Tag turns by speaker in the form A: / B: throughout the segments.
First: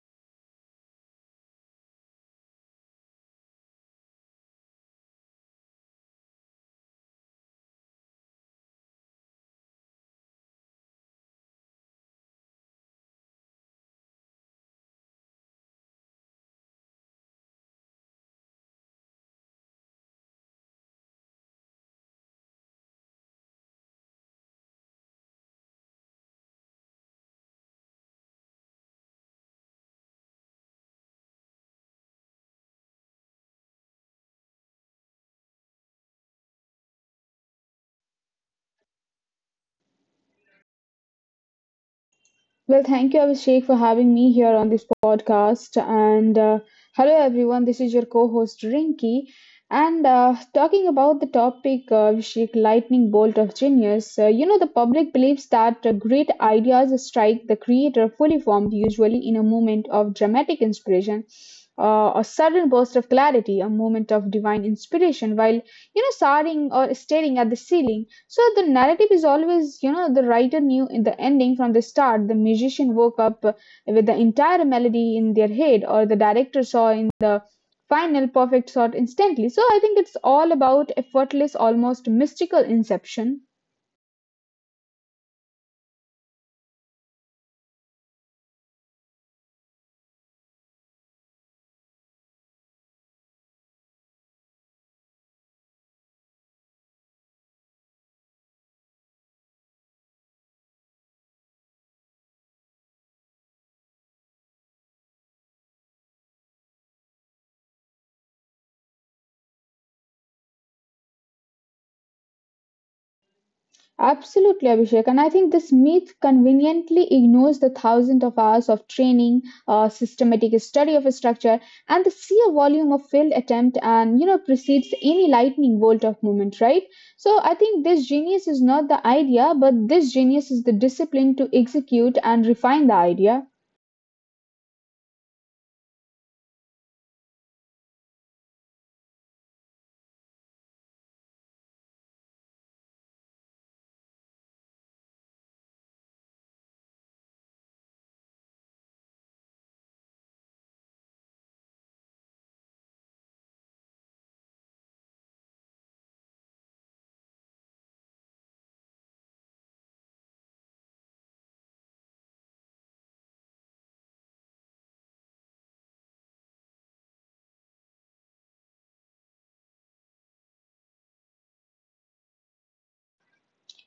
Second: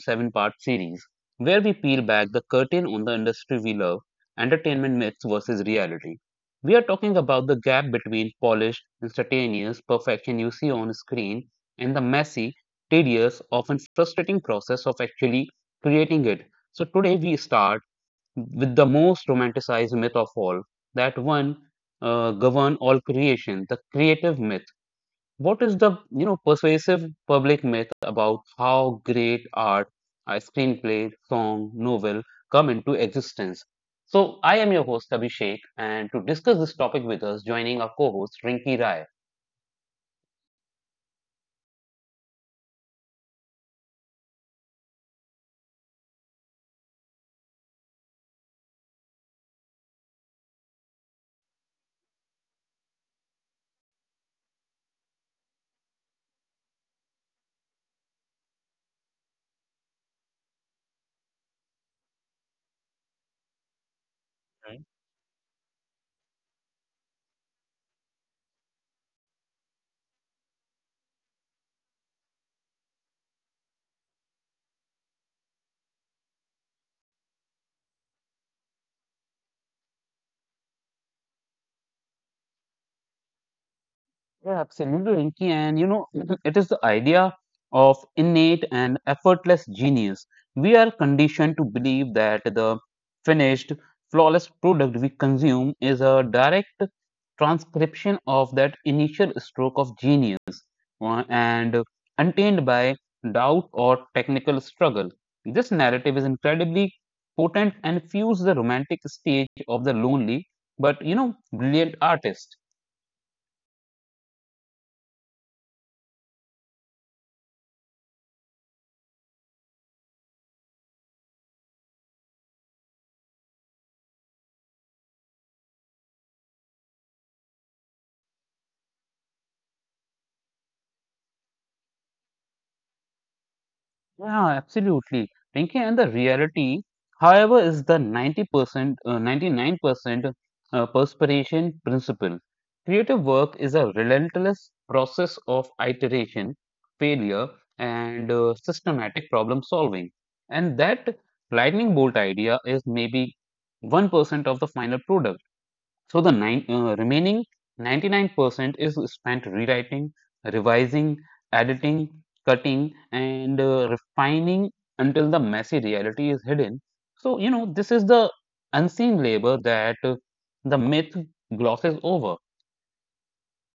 A: seven-part series where we peel back the curtain on the industry we love, entertainment myths versus reality. We are talking about the gap between polished, instantaneous perfection you see on screen and the messy, tedious, often frustrating process of actually creating it. So today we start with the most romanticized myth of all, that one govern all creation, the creative myth. What is the, persuasive public myth about how great art, a screenplay, song, novel come into existence? So I am your host Abhishek, and to discuss this topic with us, joining our co-host Rinki Rai.
B: Well, thank you, Abhishek, for having me here on this podcast. And Hello, everyone. This is your co host, Rinki. And Talking about the topic, Abhishek, lightning bolt of genius, the public believes that great ideas strike the creator fully formed, usually in a moment of dramatic inspiration. A sudden burst of clarity, a moment of divine inspiration, while soaring or staring at the ceiling. So the narrative is always, the writer knew in the ending from the start. The musician woke up with the entire melody in their head, or the director saw in the final perfect shot instantly. So I think it's all about effortless, almost mystical inception.
A: Yeah, absolutely, Rinki. And you know, it is the idea of innate and effortless genius. We are conditioned to believe that the finished, flawless product we consume is a direct transcription of that initial stroke of genius, and untainted by doubt or technical struggle. This narrative is incredibly potent and fuels the romantic stage of the lonely but you know brilliant artist.
B: Absolutely, Abhishek. And I think this myth conveniently ignores the thousands of hours of training, systematic study of a structure, and the sheer volume of failed attempt and, precedes any lightning bolt of movement, right? So I think this genius is not the idea, but this genius is the discipline to execute and refine the idea.
A: Yeah, absolutely. Pinky and the reality, however, is the 90%, 99% perspiration principle. Creative work is a relentless process of iteration, failure, and systematic problem solving. And that lightning bolt idea is maybe 1% of the final product. So the remaining 99% is spent rewriting, revising, editing, cutting, and refining until the messy reality is hidden. So, you know, this is the unseen labor that the myth glosses over.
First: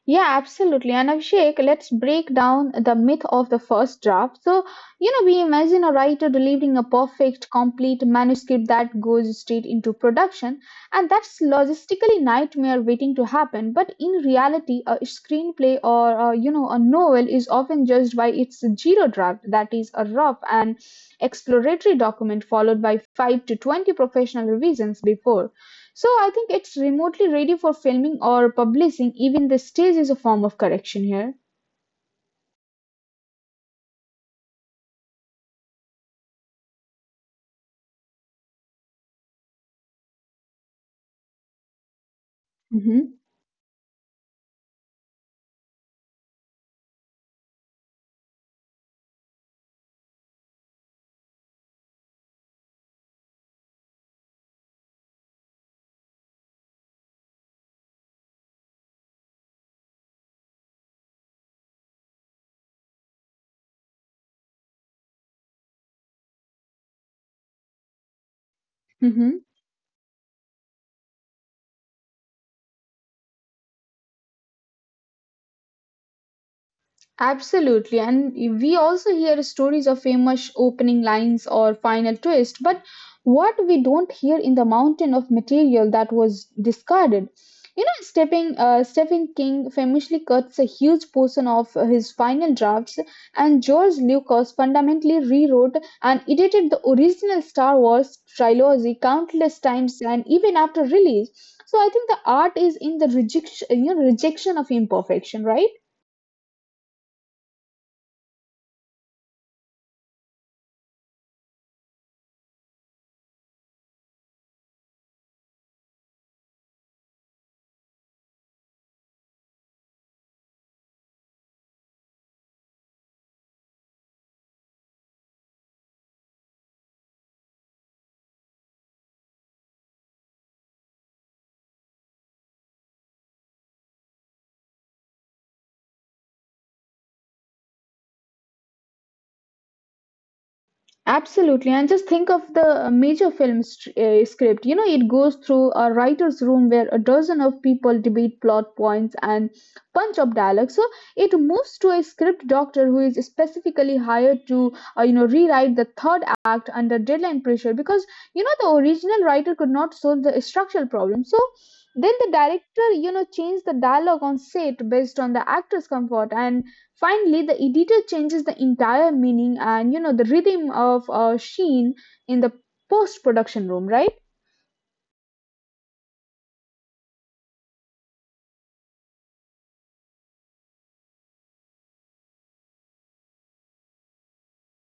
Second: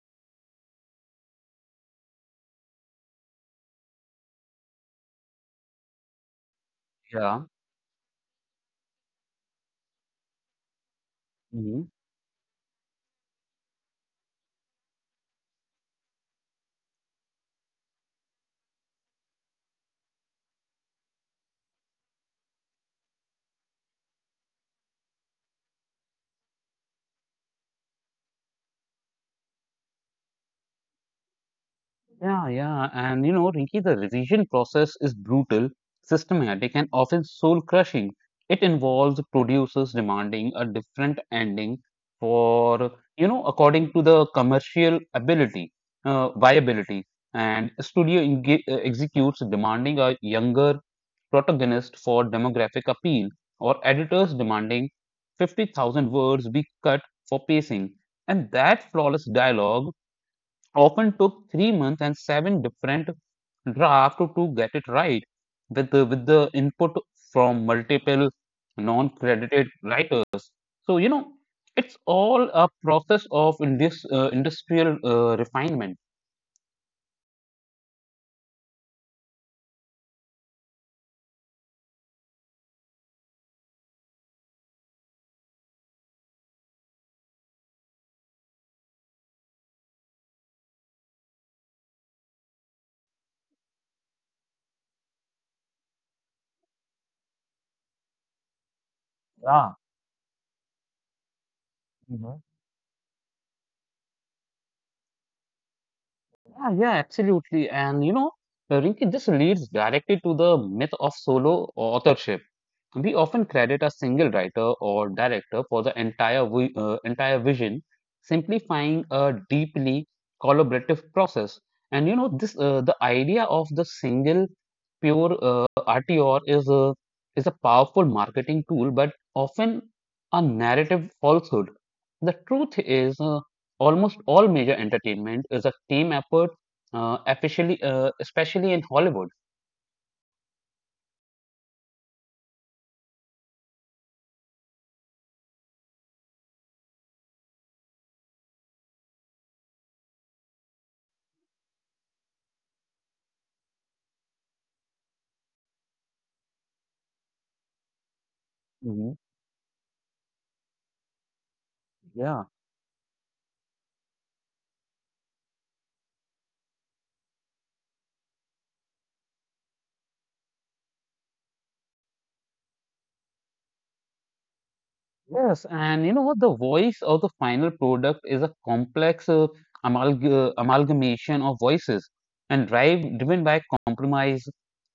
B: Yeah, absolutely. And Abhishek, let's break down the myth of the first draft. So, we imagine a writer delivering a
A: Yeah.
B: perfect, complete manuscript that goes straight into production, and that's
A: Mm-hmm.
B: logistically nightmare waiting to happen. But in reality, a screenplay or a, a novel is often judged by its zero draft, that is a rough and exploratory document followed by 5 to 20 professional revisions before. So I think it's remotely ready for filming or publishing. Even the stage is a form of correction here.
A: Yeah, yeah. And you know, Rinki, the revision process is brutal, systematic, and often soul crushing. It involves producers demanding a different ending for,
B: Mm-hmm.
A: you know, according to the commercial viability. And executes demanding a younger protagonist for demographic appeal, or editors demanding 50,000 words be cut for pacing. And that flawless dialogue often took 3 months and seven different drafts to get it right, with with the input from multiple non-credited writers. So you know, it's all a process of industrial refinement.
B: Absolutely, and we also hear stories of famous opening lines or final twist, but what we don't hear in the mountain of material that was discarded. You know, Stephen King famously cuts a huge portion of his final drafts, and George Lucas fundamentally rewrote and edited the original Star Wars trilogy countless
A: Yeah.
B: times, and even after release. So I think the art is in the rejection, you know, rejection of imperfection, right?
A: Yeah, yeah, absolutely. And you know, Rinki, this leads directly to the myth of solo authorship. We often credit a single writer or director for the entire vision, simplifying a deeply collaborative process. And you know, this the idea of the single pure RTR is a powerful marketing tool, but often a narrative falsehood. The truth is, almost all major entertainment is a team effort, especially in Hollywood.
B: Absolutely, and just think of the major film script. You know, it goes through a writer's room where a dozen of people debate plot points and punch up dialogue. So it moves to a script doctor who is specifically hired to, rewrite the third act under deadline pressure because the
A: Mhm.
B: original writer could not solve the structural problem. So then the
A: Yeah.
B: director, changed the dialogue on set based on the actor's comfort. And finally, the editor changes the entire meaning and the rhythm of Sheen in the post production room, right?
A: Yes, and you know what? The voice of the final product is a complex amalgamation of voices and driven by compromise,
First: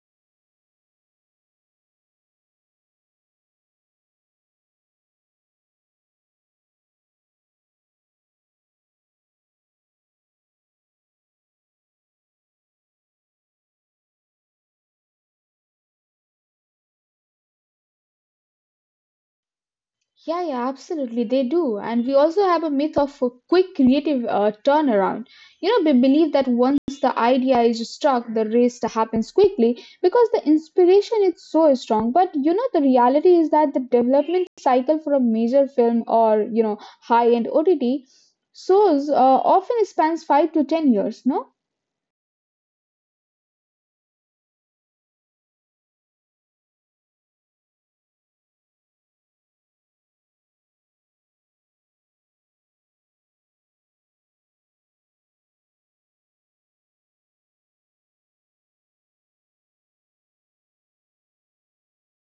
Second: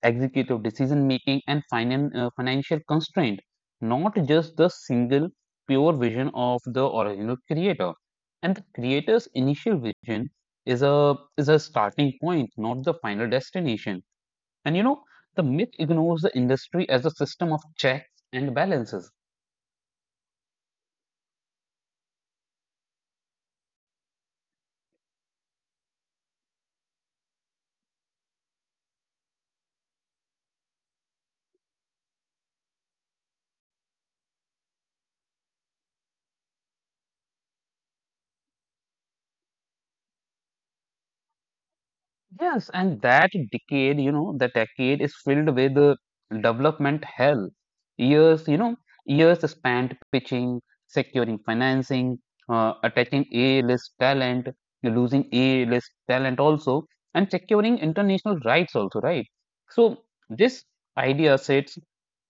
A: executive decision making, and financial constraint, not just the single pure vision of the original creator. And the creator's initial vision is a starting point, not the final destination. And you know, the myth ignores the industry as a system of checks and balances.
B: Yeah, yeah, absolutely, they do. And we also have a myth of a quick creative turnaround. You know, we believe that once the idea is struck, the rest happens quickly because the inspiration is so strong. But the reality is that the development cycle for a major film or high-end OTT shows often spans 5 to 10 years. No.
A: Yes, and that decade, you know, the decade is filled with development hell. Years, you know, years spent pitching, securing financing, attacking A-list talent, losing A-list talent also, and securing international rights also, right? So this idea sets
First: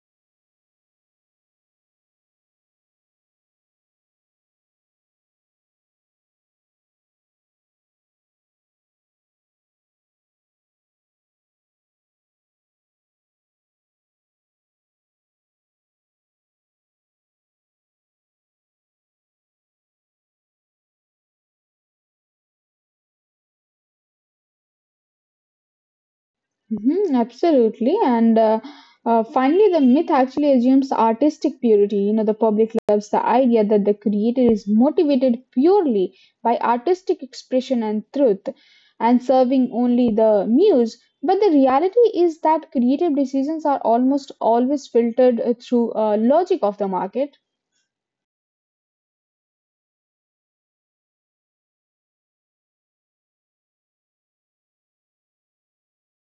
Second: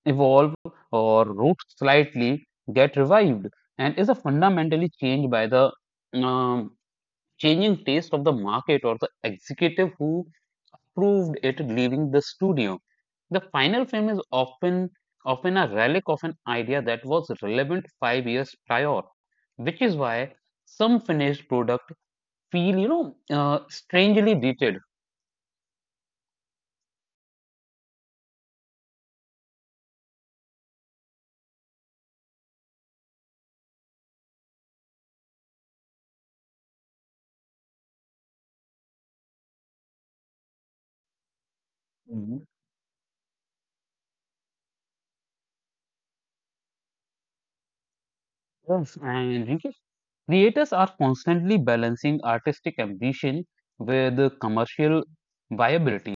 A: evolve or root slightly, get revived, and is a fundamentally changed by the um, changing taste of the market or the executive who approved it leaving the studio. The final film is often a relic of an idea that was relevant 5 years prior, which is why some finished product feel you know strangely dated.
B: Mhm, absolutely. And finally, the myth actually assumes artistic purity. You know, the public loves the idea that the creator is motivated purely by artistic expression and truth and serving only the muse. But the reality is
A: Mhm.
B: that creative decisions are almost always filtered through logic of the market.
A: Yes, and Rinkesh, creators are constantly balancing artistic ambition with the commercial viability.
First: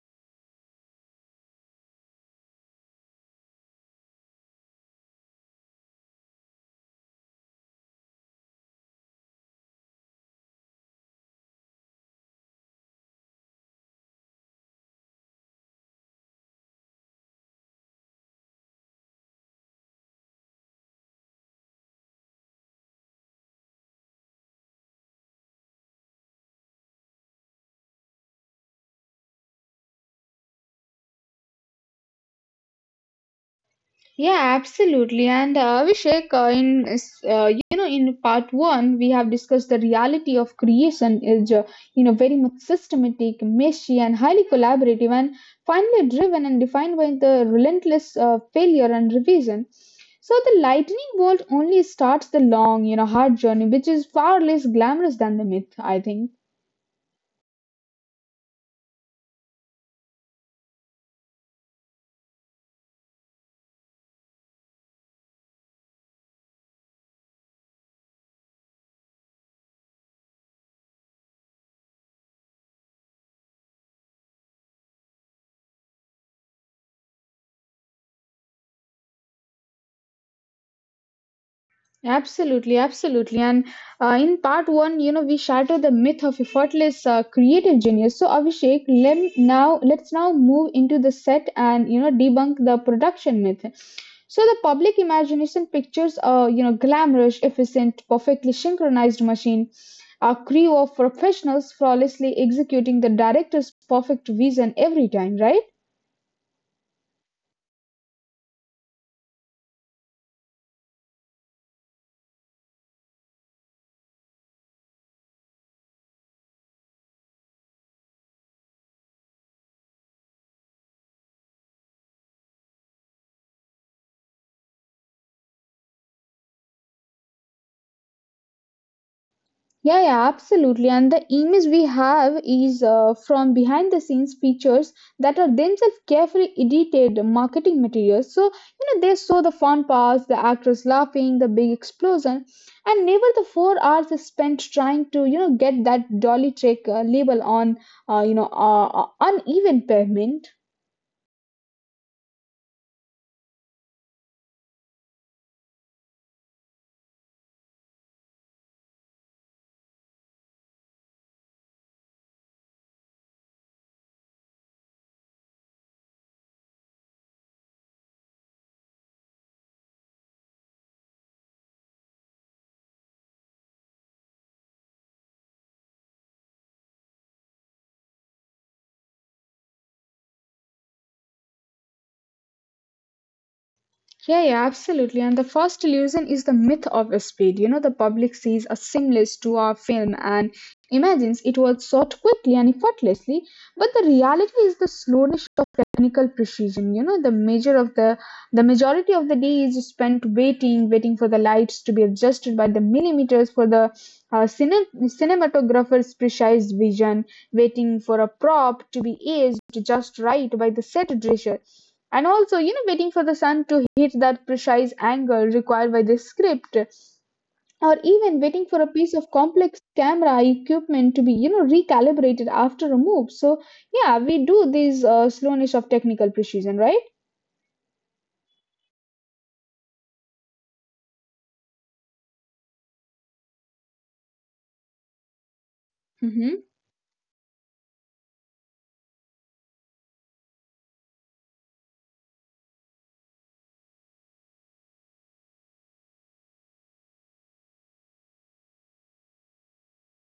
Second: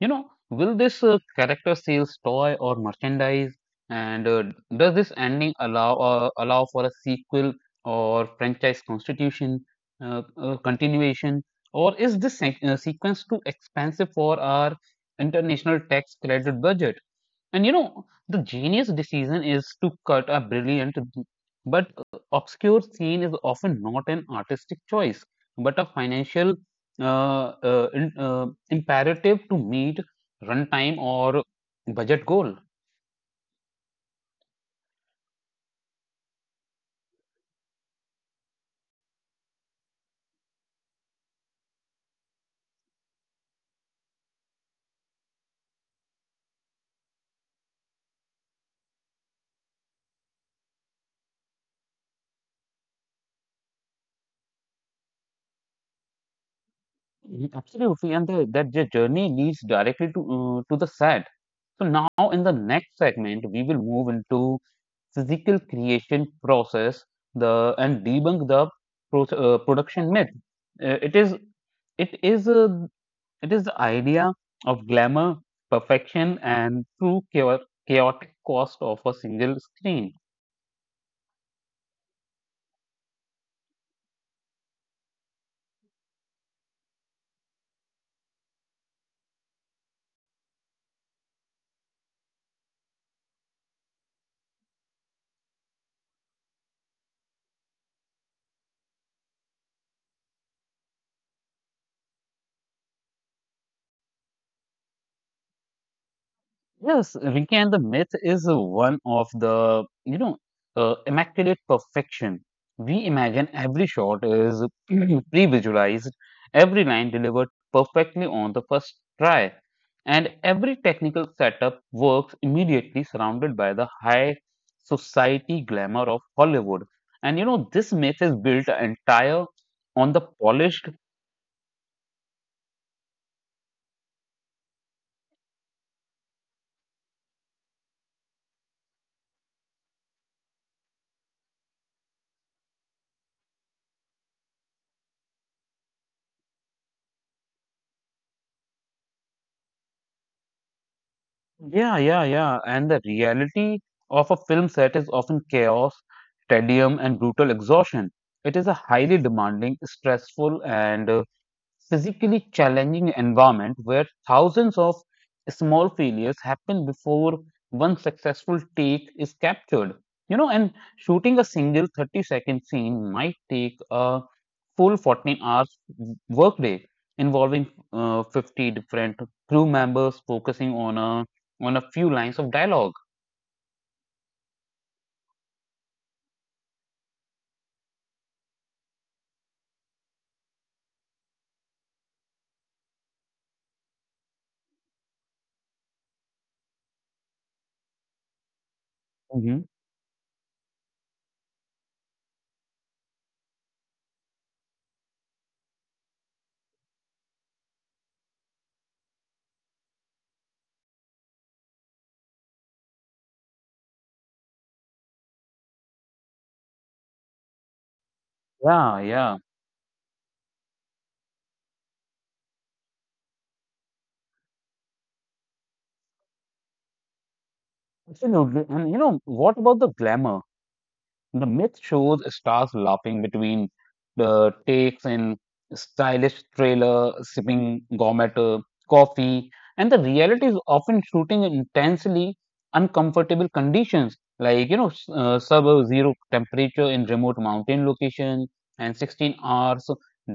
A: You know, will this character sales toy or merchandise? And does this ending allow for a sequel or franchise constitution continuation? Or is this sequence too expensive for our international tax credit budget? And you know, the genius decision is to cut a brilliant but obscure scene is often not an artistic choice, but a financial uh, imperative to meet runtime or budget goal.
B: Yeah, absolutely. And Abhishek, in part one, we have discussed the reality of creation is very much systematic, messy, and highly collaborative, and finally driven and defined by the relentless failure and revision. So the lightning bolt only starts the long, hard journey, which is far less glamorous than the myth, I think.
A: Mhm. Absolutely, and the journey leads directly to the set. So now in the next segment, we will move into physical creation process the and debunk the production myth. Uh, it is it is a, it is the idea of glamour, perfection, and chaotic cost of a single screen.
B: Absolutely, absolutely. And in part one, we shattered the myth of effortless creative genius. So, Abhishek, let's now move into the set and debunk the production myth. So, the public imagination pictures a glamorous, efficient, perfectly synchronized machine, a crew of professionals flawlessly executing the director's perfect vision every time, right?
A: Yes, Rinki, and the myth is one of the, immaculate perfection. We imagine every shot is pre-visualized, every line delivered perfectly on the first try, and every technical setup works immediately surrounded by the high society glamour of Hollywood. And you know, this myth is built entire on the
B: Yeah, yeah,
A: polished.
B: absolutely. And the image we have is from behind the scenes features that are themselves carefully edited marketing materials. So, they show the fun parts, the actors laughing, the big explosion, and never the 4 hours is spent trying to, get that dolly trick label on, uh, you know, uh, uh, uneven pavement.
A: Yeah, yeah, yeah. And the reality of a film set is often chaos, tedium, and brutal exhaustion. It is a highly demanding, stressful, and physically challenging environment where thousands of small failures happen before one successful take is captured. You know, and shooting a single 30-second scene might take a full 14 hours workday involving 50 different crew members focusing on a few lines of dialog.
B: Yeah, yeah, absolutely. And the first illusion is the myth of speed. You know, the public sees a seamless 2 hour film and imagines it was shot quickly and effortlessly. But the reality is the slowness of technical precision. You know, the measure of the majority of the
A: Hmm.
B: day is spent waiting, waiting for the lights to be adjusted by the millimeters for the cinematographer's precise vision, waiting for a prop to be aged just right by the set dresser and also waiting for the sun to hit that precise angle required by the script or even waiting for
A: Yeah,
B: a piece
A: yeah,
B: of complex camera equipment to be recalibrated after a move. So, yeah, we do this slowness of technical precision, right?
A: absolutely. And you know, what about the glamour? The myth shows stars laughing between the takes in stylish
B: Hmm.
A: trailer, sipping gourmet coffee, and the reality is often shooting in intensely uncomfortable conditions like you know sub-zero temperature in remote mountain location and 16 hours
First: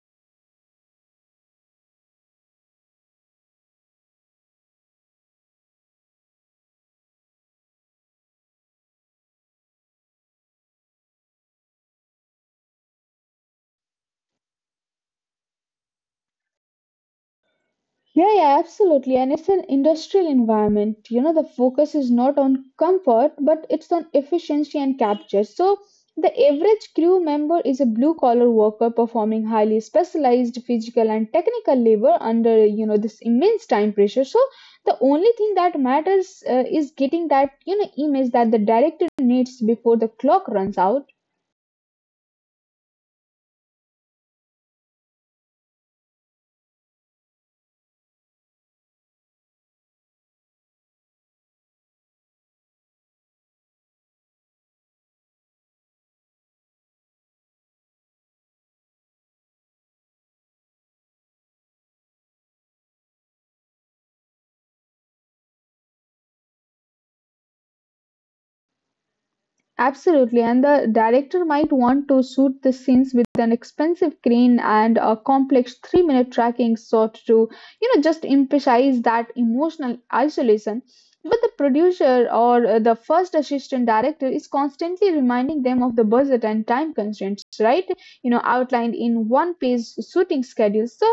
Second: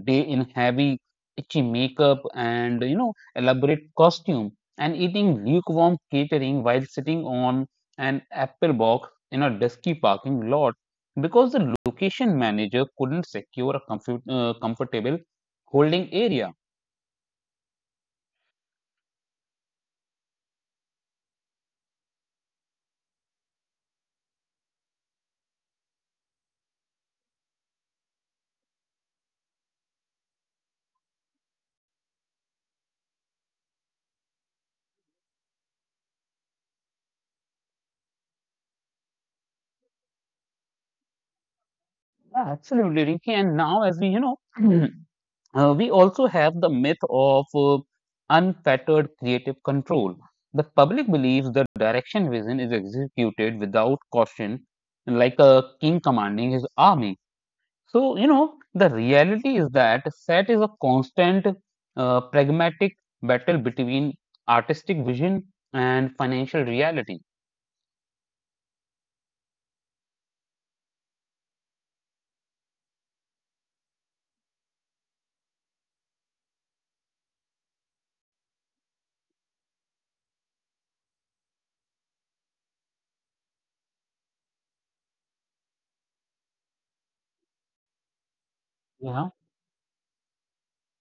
A: day in heavy itchy makeup and you know elaborate costume and eating lukewarm catering while sitting on an apple box in a dusky parking lot because the location manager couldn't secure a comfortable holding area.
B: Yeah, yeah, absolutely. And it's an industrial environment. You know, the focus is not on comfort, but it's on efficiency and capture. So, the average crew member is a blue collar worker performing highly specialized physical and technical labor under, this immense time pressure. So, the only thing that matters is getting that, image that the director needs before the clock runs out.
A: Yeah, absolutely, Rinki. And now, as we you know, we also have the myth of unfettered creative control. The public believes the direction vision is executed without caution, like a king commanding his army. So, you know, the reality is that set is a constant, pragmatic battle between artistic vision and financial reality.
B: Absolutely, and the director might want to suit the scenes with an expensive crane and a complex 3-minute tracking shot to, just emphasize that emotional isolation. But the producer or the first assistant director is constantly reminding them of the budget and time constraints, right? You know, outlined in
A: Yeah,
B: one-page shooting schedule. So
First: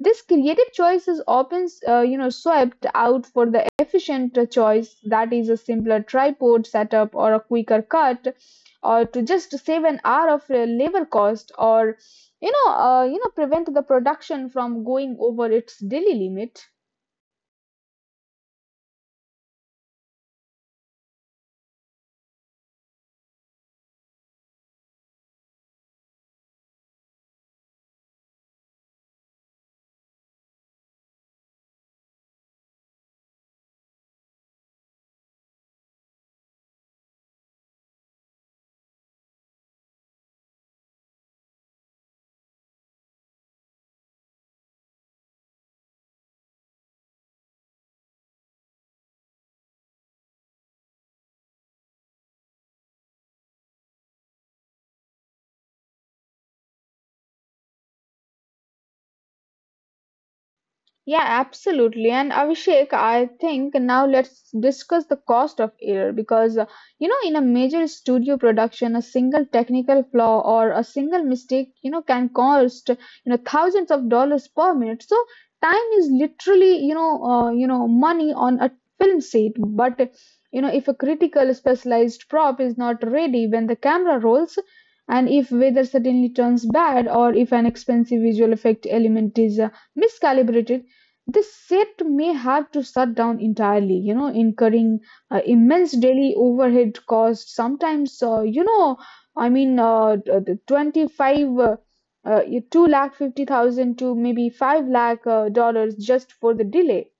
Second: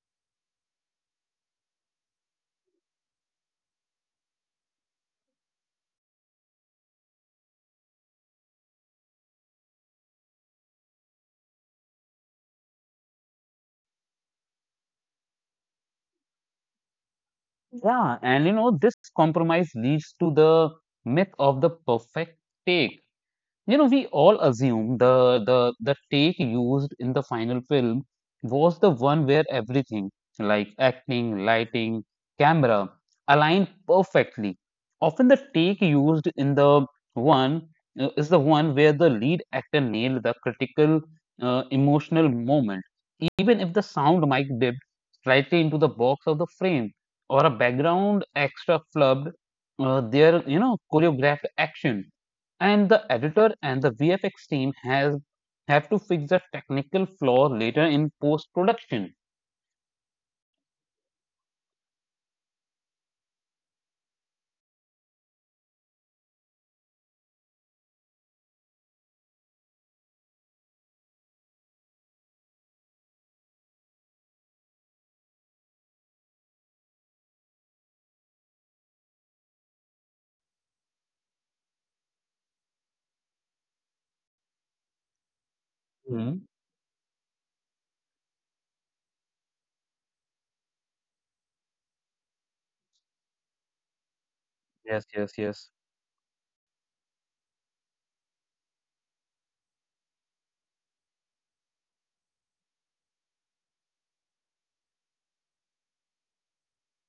B: this creative choice is often, swept out for the efficient choice that is a simpler tripod setup or a quicker cut, or to just save an hour of labor cost, or prevent the production from going over its daily limit.
A: yeah, and you know, this compromise leads to the myth of the perfect take. You know, we all assume the take used in the final film was the one where everything, like acting, lighting, camera, aligned perfectly. Often the take used in the one is the one where the lead actor nailed the critical emotional moment, even if the sound mic dipped slightly into the box of the frame or a background extra flubbed their you know choreographed action, and the editor and the VFX team has have to fix the technical flaw later in post production.
B: Yeah, absolutely. And Abhishek, I think now let's discuss the cost of error because, in a major studio production, a single technical flaw or a single mistake, can cost, thousands of dollars per minute. So time is literally, money on a film set. But, if a critical specialized prop is not ready when the camera rolls, and if weather suddenly
A: Mhm.
B: turns bad or if an expensive visual effect element is miscalibrated, the set may have to shut down entirely, incurring
A: Yes, yes, yes.
B: immense daily overhead costs. Sometimes, I mean, the 25, uh, 2 lakh 50,000 to maybe 5 lakh dollars just for the delay.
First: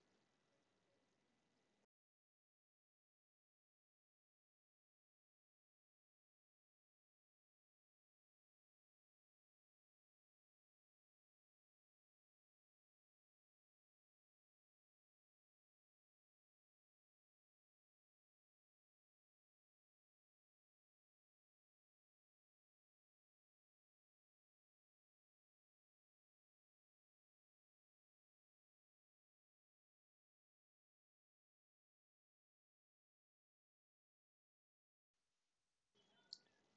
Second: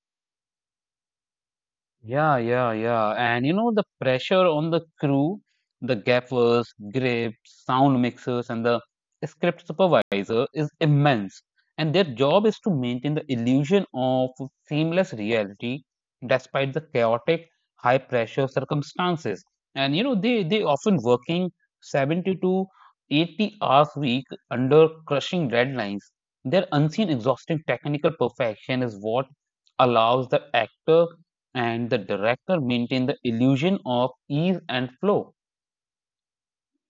A: Yeah, yeah, yeah. And you know, the pressure on the crew, the gaffers, grips, sound mixers, and the script supervisor is immense. And their job is to maintain the illusion of seamless reality despite the chaotic, high pressure circumstances. And you know, they often working 70 to 80 hours a week under crushing deadlines. Their unseen, exhausting technical perfection is what allows the actor and the director maintained the illusion of ease and flow.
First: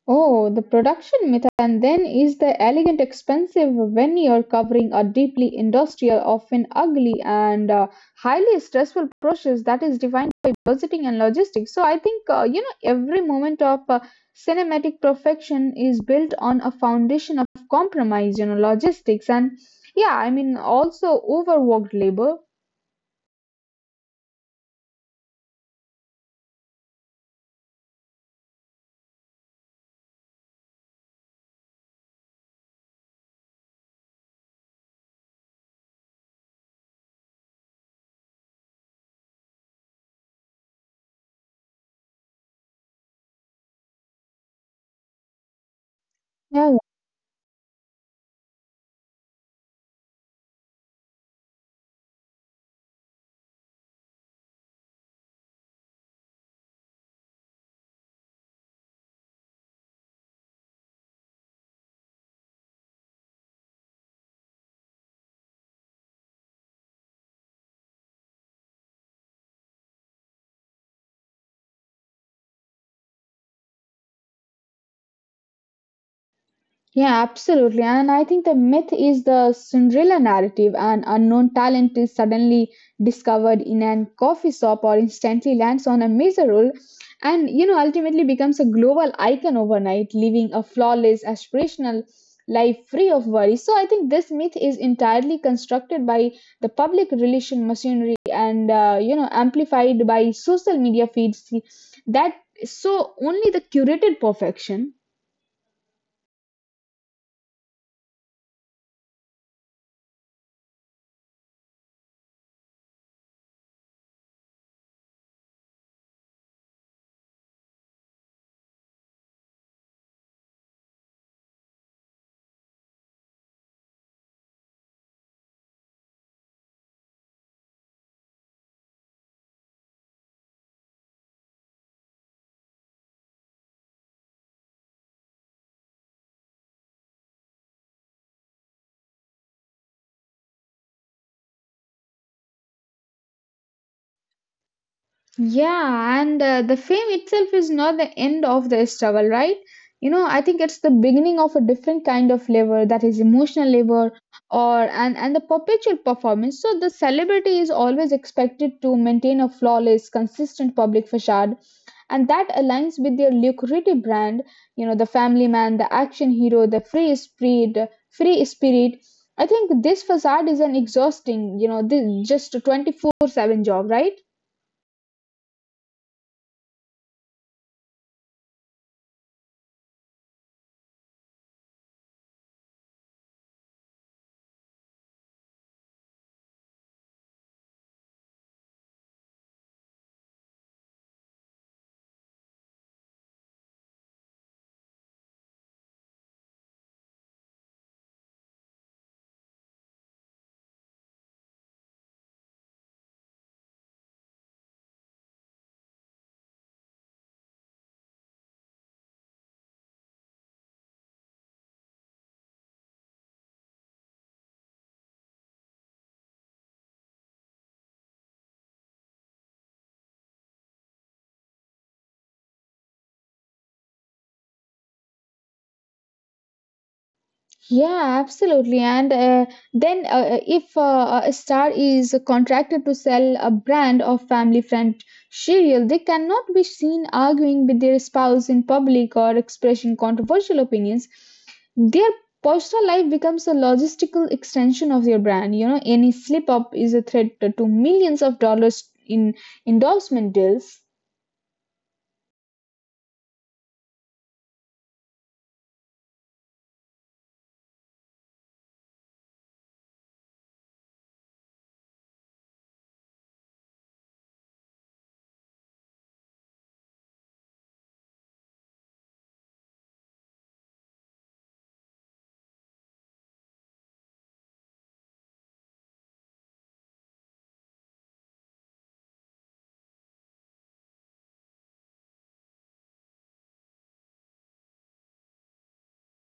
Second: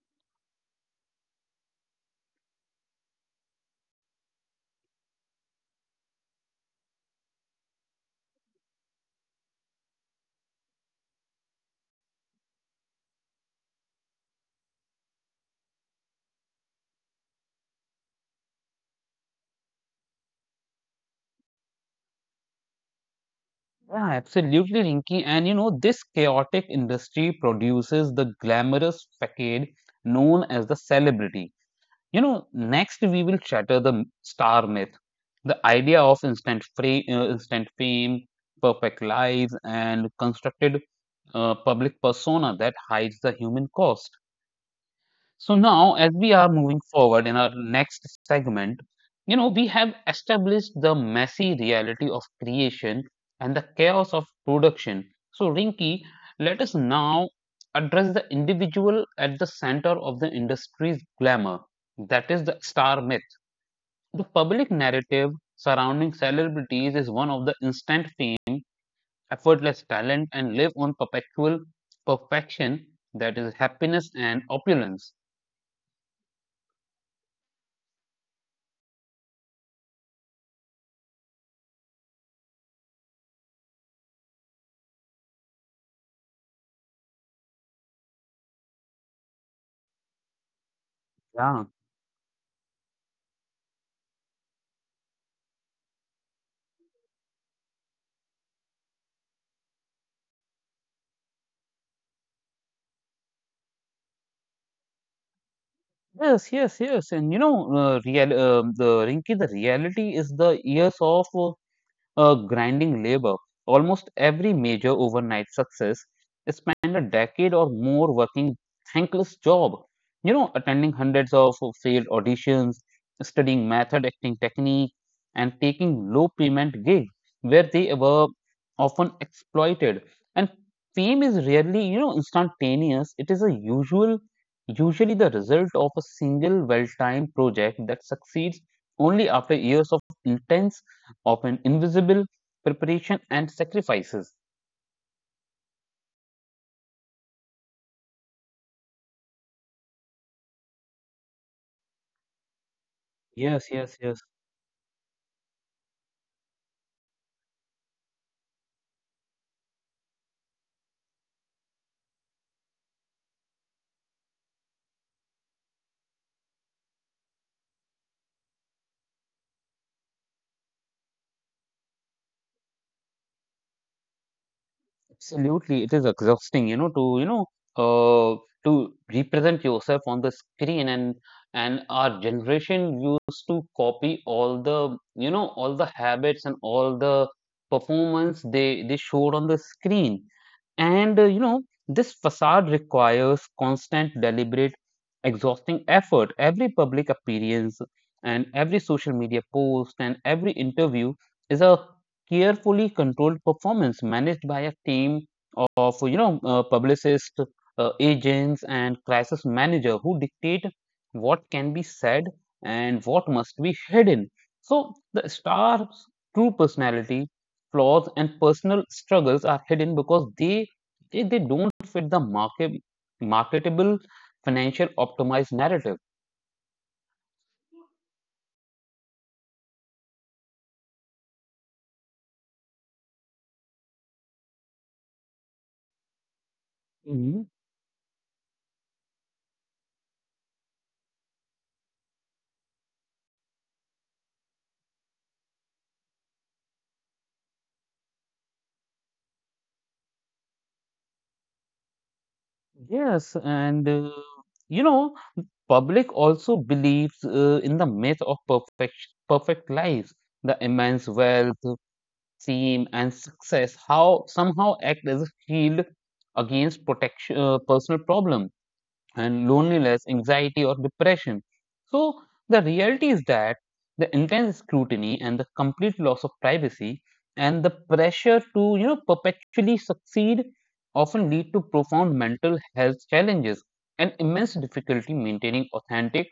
B: Oh, the production method then is the elegant expensive when you're covering a deeply industrial, often ugly and highly stressful process that is defined by budgeting and logistics. So I think every moment of cinematic perfection is built on a foundation of compromise, logistics and yeah, I mean also overworked labor.
A: Yeah, absolutely, Rinky. And you know, this chaotic industry produces the glamorous facade known as the celebrity. You know, next we will shatter the star myth, the idea of instant fame, perfect lives, and constructed public persona that hides the human cost. So now, as we are moving
B: Yeah,
A: forward in our next segment, you know, we have established the messy reality of creation and the chaos of production. So, Rinki, let us now address the individual at the center of the industry's glamour. That is the star myth. The public narrative surrounding celebrities is one of the instant fame, effortless talent, and live on perpetual perfection that is happiness and opulence.
B: yeah, absolutely. And I think the myth is the Cinderella narrative, an unknown talent is suddenly discovered in a coffee shop or instantly lands on a major role and ultimately becomes a global icon overnight, living a flawless,
A: Yeah.
B: aspirational life free of worry. So I think this myth is entirely constructed by the public relation machinery and amplified by social media feeds that so only the curated perfection.
A: Yes, yes, yes, and you know, real the Rinki, the reality is the years of a grinding labor. Almost every major overnight success spent a decade or more working thankless job. You know, attending hundreds of failed auditions, studying method acting technique, and taking low payment gigs where they were often exploited. And fame is rarely, you know, instantaneous. It is a usually the result of a single well-timed project that succeeds only after years of intense of an invisible, preparation and sacrifices.
B: Yeah, and the fame itself is not the end of the struggle, right? You know, I think it's the beginning of a different kind of labor that is emotional
A: Yes, yes,
B: labor
A: yes.
B: or and the perpetual performance. So the celebrity is always expected to maintain a flawless, consistent public facade and that aligns with their lucrative brand, you know, the family man, the action hero, the free spirit. I think this facade is an exhausting, this just a 24/7 job, right?
A: Absolutely, it is exhausting, you know, to uh, to represent yourself on the screen, and our generation used to copy all the you know all the habits and all the performance they showed on the screen, and you know this facade requires constant, deliberate, exhausting effort. Every public appearance and every social media post and every interview is a carefully controlled performance managed by a team of publicists, agents and crisis manager who dictate what can be said and what must be hidden. So the star's true personality, flaws and personal struggles are hidden because they don't fit the marketable financial optimized narrative.
B: Yeah, absolutely. And then if a star is contracted to sell a brand of family friend cereal, they cannot be seen
A: Mhm.
B: arguing with their spouse in public or expressing controversial opinions. Their personal life becomes a logistical extension of their brand. You know, any slip up is a threat to millions of dollars in endorsement deals.
A: Yes, and you know public also believes, in the myth of perfect lives. The immense wealth, fame and success how somehow act as a shield against protection, personal problems and loneliness, anxiety, or depression. So, the reality is that the intense scrutiny and the complete loss of privacy and the pressure to perpetually succeed often lead to profound mental health challenges and immense difficulty maintaining authentic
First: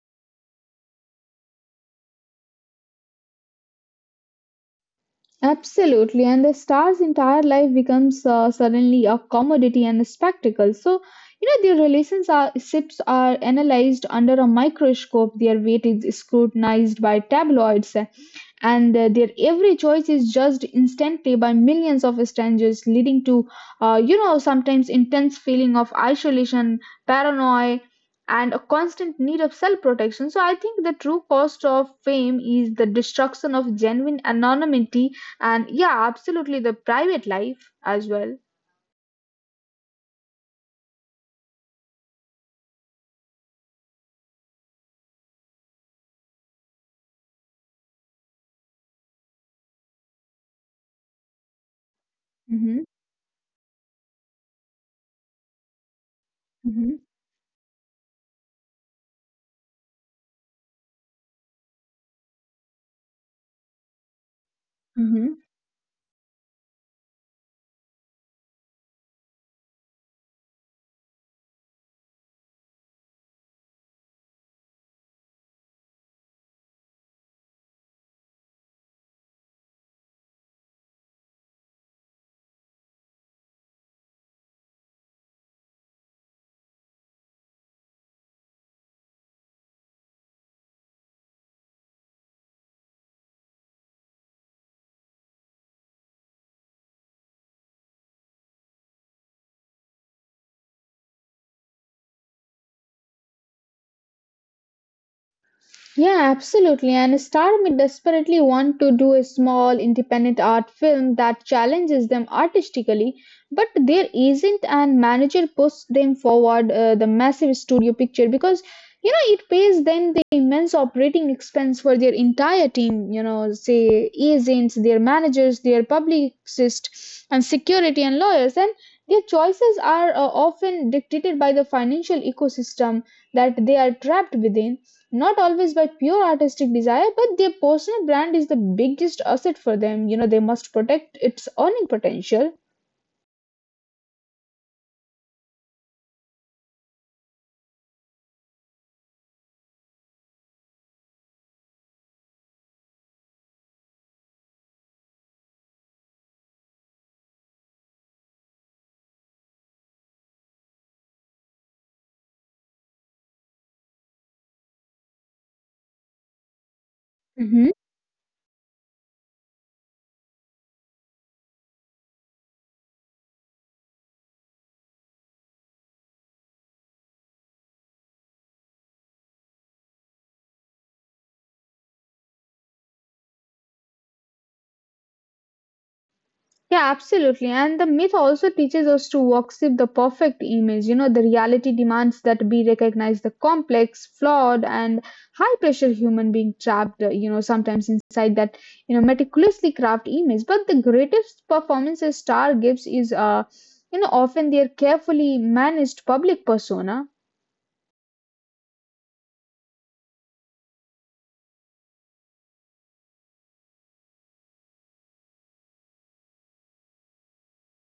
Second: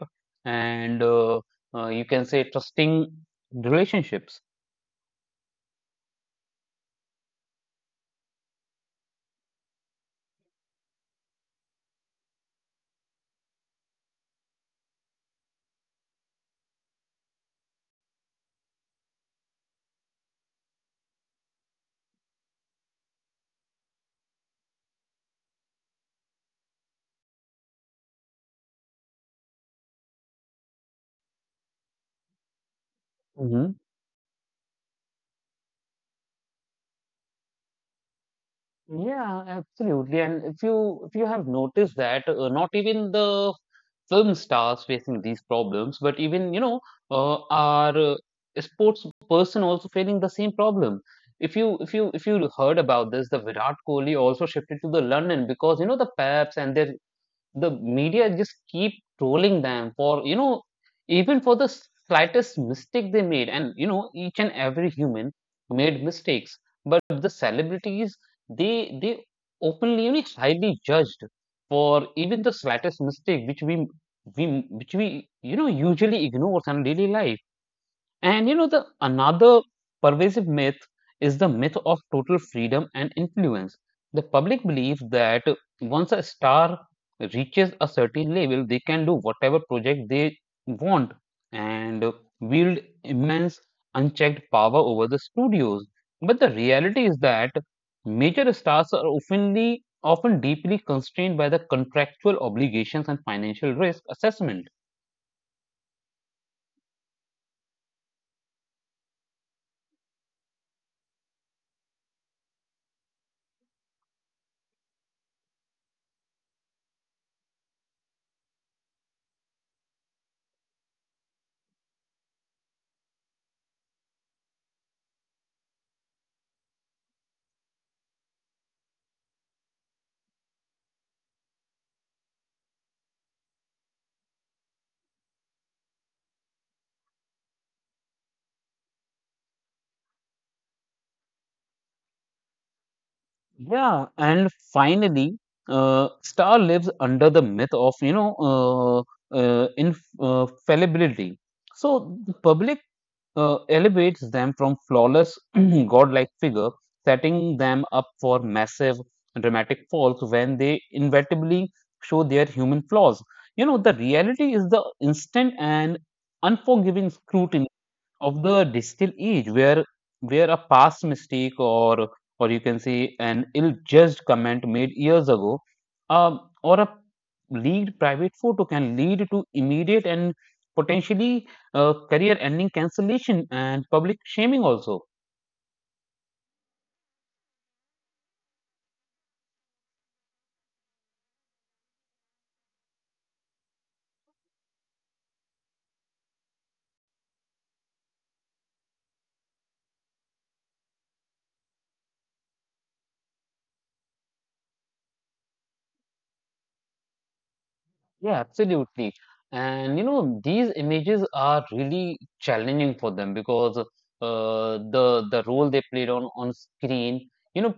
A: and you can say trusting relationships.
B: Absolutely, and the star's entire life becomes suddenly a commodity and a spectacle. So, you know, their relationships are analyzed under a microscope, their weight is scrutinized by tabloids, and their every choice is judged instantly by millions of strangers, leading to sometimes intense feeling of isolation, paranoia, and a constant need of self protection. So I think the true cost of fame is the destruction
A: Mhm.
B: of genuine anonymity, and yeah, absolutely, the private life as well.
A: Yeah, absolutely. And if you have noticed that not even the film stars facing these problems, but even you know our sports person also facing the same problem. If you heard
B: Hmm.
A: about this, the Virat Kohli also shifted to the London because you know the Paps and their, the media just keep trolling them for you know even for the slightest mistake they made, and you know each and every
B: Hmm.
A: human made mistakes, but the celebrities they openly you know highly judged for even the slightest mistake which we we you know usually ignore in daily life. And you know, the another pervasive myth is the myth of total freedom and influence. The public believes that once a star reaches a certain level, they can do whatever project they want and wield immense unchecked power over the studios. But the reality is that major stars are often deeply constrained by the contractual obligations and financial risk assessment.
B: Yeah, absolutely. And a star may desperately want to do a small independent art film that challenges them artistically, but there isn't, and manager pushes them forward the massive studio picture because you know it pays them the immense operating expense for their entire team. You know, say agents, their managers, their publicists, and security and lawyers, and their choices are often dictated by the financial ecosystem that they are trapped within, not always by pure artistic desire, but their personal brand is the biggest asset for them. You know, they must protect its earning potential.
A: Yeah, and finally, Star lives under the myth of fallibility. So the public, elevates them from flawless godlike figure, setting them up for massive dramatic falls when they inevitably show their human flaws. You know, the reality is the instant and unforgiving
B: Hmm.
A: scrutiny of the digital age where a past mistake or you can say an ill-judged comment made years ago, or a leaked private photo can lead to immediate and potentially career-ending cancellation and public shaming also.
B: Yeah, absolutely. And the myth also teaches us to worship the perfect image. You know, the reality demands that we recognize the complex, flawed, and high pressure human being trapped, you know, sometimes inside that, you know, meticulously crafted image. But the greatest performance a star gives is, you know, often their carefully managed public persona.
A: Yeah, absolutely. And you know these images are really challenging for them because the role they played on screen, you know,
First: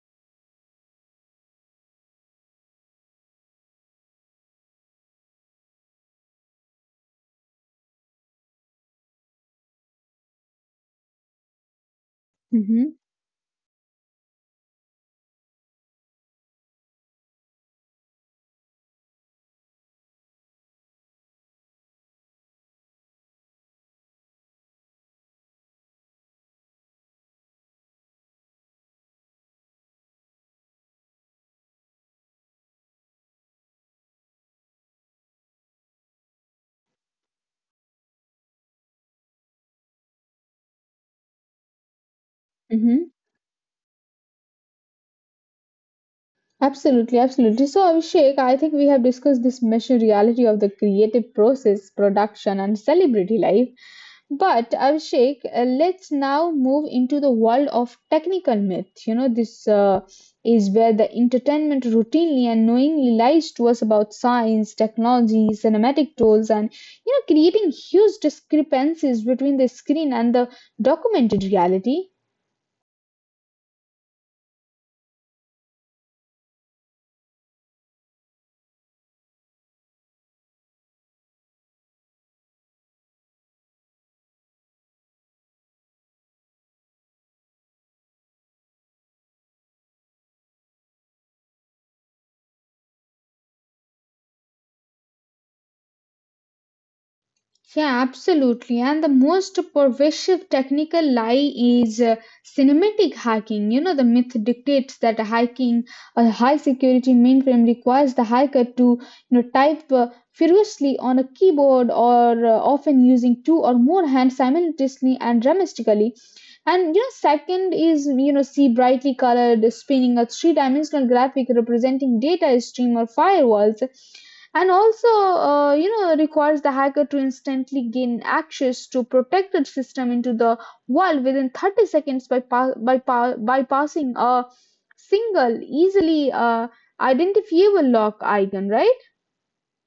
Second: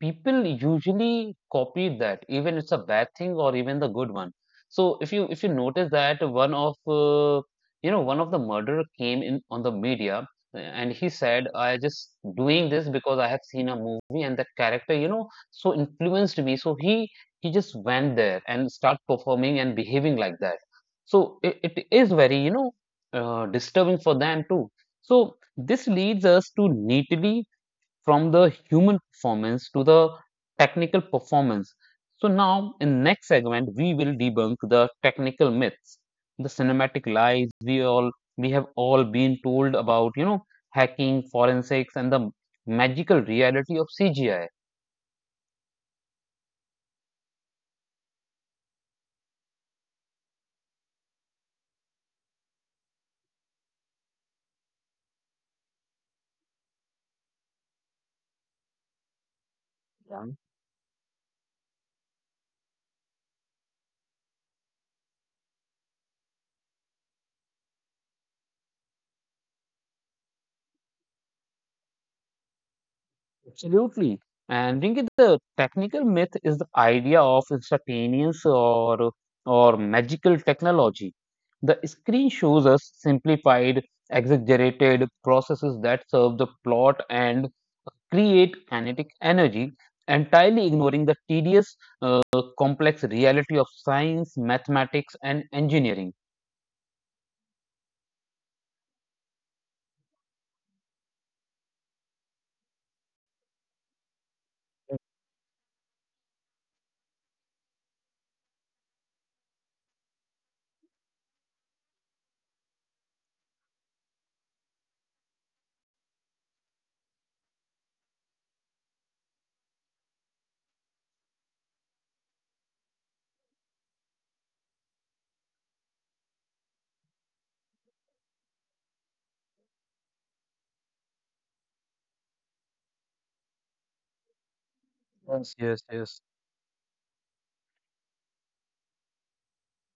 A: people usually copy that, even it's a bad thing or even the good one. So if you notice that, one of uh, one of the murderer came in on the media, and he said, I just doing
B: Hmm.
A: this because I have seen a movie and that character you know so influenced me, so he just went there and start performing and behaving like that. So it is very you know disturbing for them too. So this leads us to neatly from the human performance to the technical performance. So now in next segment we will debunk the technical myths, the cinematic lies we all, we have all been told about, you know, hacking, forensics and the
B: Hmm.
A: magical reality of CGI.
B: Absolutely, absolutely. So, Abhishek, I think we have discussed this messy reality of the creative process, production, and celebrity life. But, Abhishek, let's now move into the world of technical myth. You know, this
A: Yeah.
B: is where the entertainment routinely and knowingly lies to us about science, technology, cinematic tools, and, you know, creating huge discrepancies between the screen and the documented reality.
A: Absolutely. And Rinki, the technical myth is the idea of instantaneous or magical technology. The screen shows us simplified, exaggerated processes that serve the plot and create kinetic energy, entirely ignoring the tedious, uh, complex reality of science, mathematics, and engineering.
B: Yeah, absolutely. And the most pervasive technical lie is cinematic hacking. You know, the myth dictates that hacking a high security mainframe requires the hacker to, you know, type furiously on a keyboard, or often using two or more hands simultaneously and dramatically. And you know, second is, you know, see brightly colored spinning a three-dimensional graphic representing data stream or firewalls, and also you know requires the hacker to instantly gain access to protected system into the world within 30 seconds by bypassing a
A: Yes,
B: single
A: yes, yes.
B: easily identifiable lock icon, right?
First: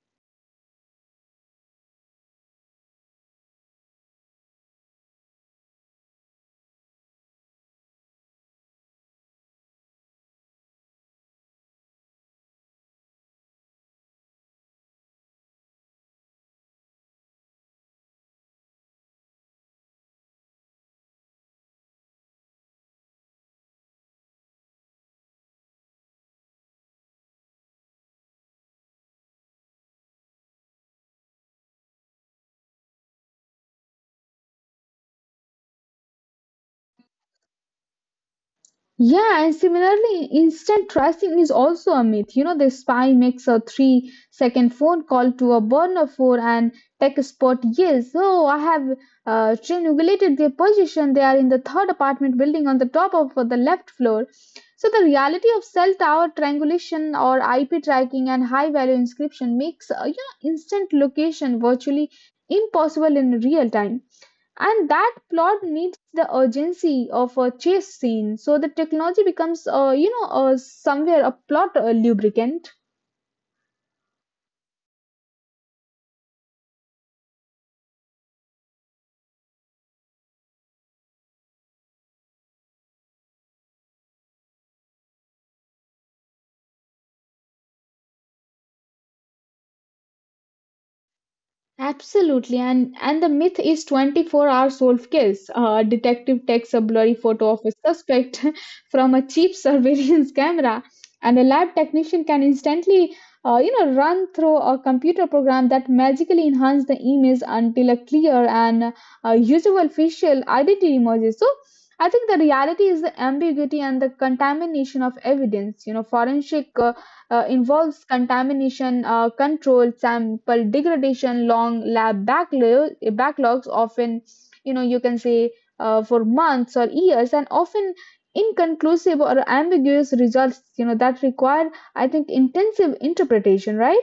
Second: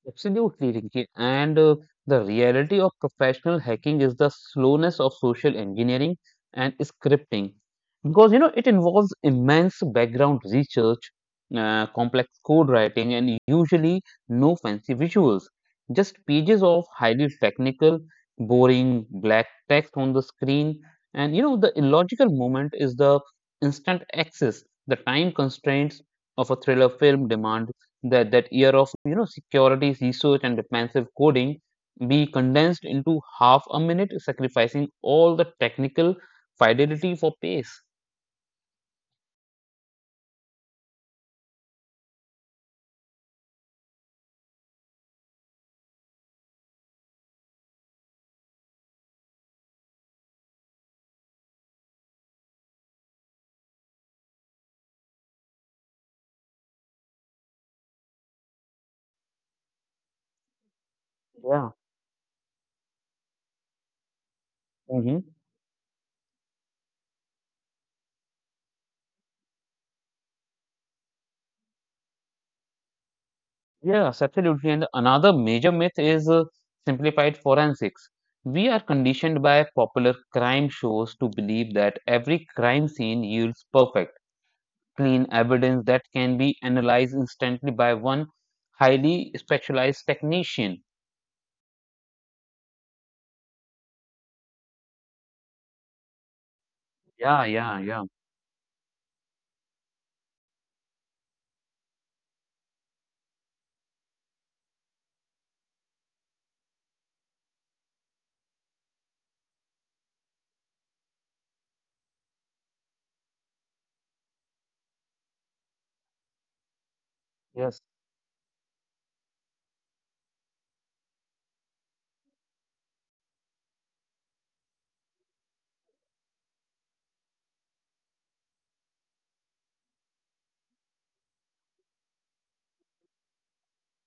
A: Absolutely, Rinki. And the reality of professional hacking is the slowness of social engineering and scripting. Because, you know, it involves immense background research, complex code writing, and usually no fancy visuals. Just pages of highly technical, boring, black text on the screen. And, you know, the illogical moment is the instant access, the time constraints of a thriller film demand that year of you know securities research and defensive coding be condensed into half a minute, sacrificing all the technical fidelity for pace.
B: Yeah, and similarly, instant tracing is also a myth. You know, the spy makes a 3 second phone call to a burner for an tech spot. Yes, oh, I have triangulated their position. They are in the third apartment building on the top of the left floor. So, the reality of cell tower triangulation or IP tracking and high value inscription makes, you know, instant location
A: Yeah.
B: virtually impossible in real time, and that
A: Hmm.
B: plot needs the urgency of a chase scene. So the technology becomes, you know, somewhere a plot lubricant.
A: Yes, absolutely. And another major myth is simplified forensics. We are conditioned by popular crime shows to believe that every crime scene yields perfect, clean evidence that can be analyzed instantly by one highly specialized technician.
B: Absolutely, and the myth is 24-hour solve case. A detective takes a blurry
A: Yeah,
B: photo of a
A: yeah, yeah.
B: suspect from a cheap surveillance camera, and a lab technician can instantly, you know, run through a computer program that magically enhances the image until a clear and usable facial identity emerges. So, I think the reality is the ambiguity and the contamination of evidence. You know, forensic
A: Yes.
B: involves contamination control, sample degradation, long backlogs, often, you know, you can say for months or years, and often inconclusive or ambiguous results, you know, that require, I think, intensive interpretation, right?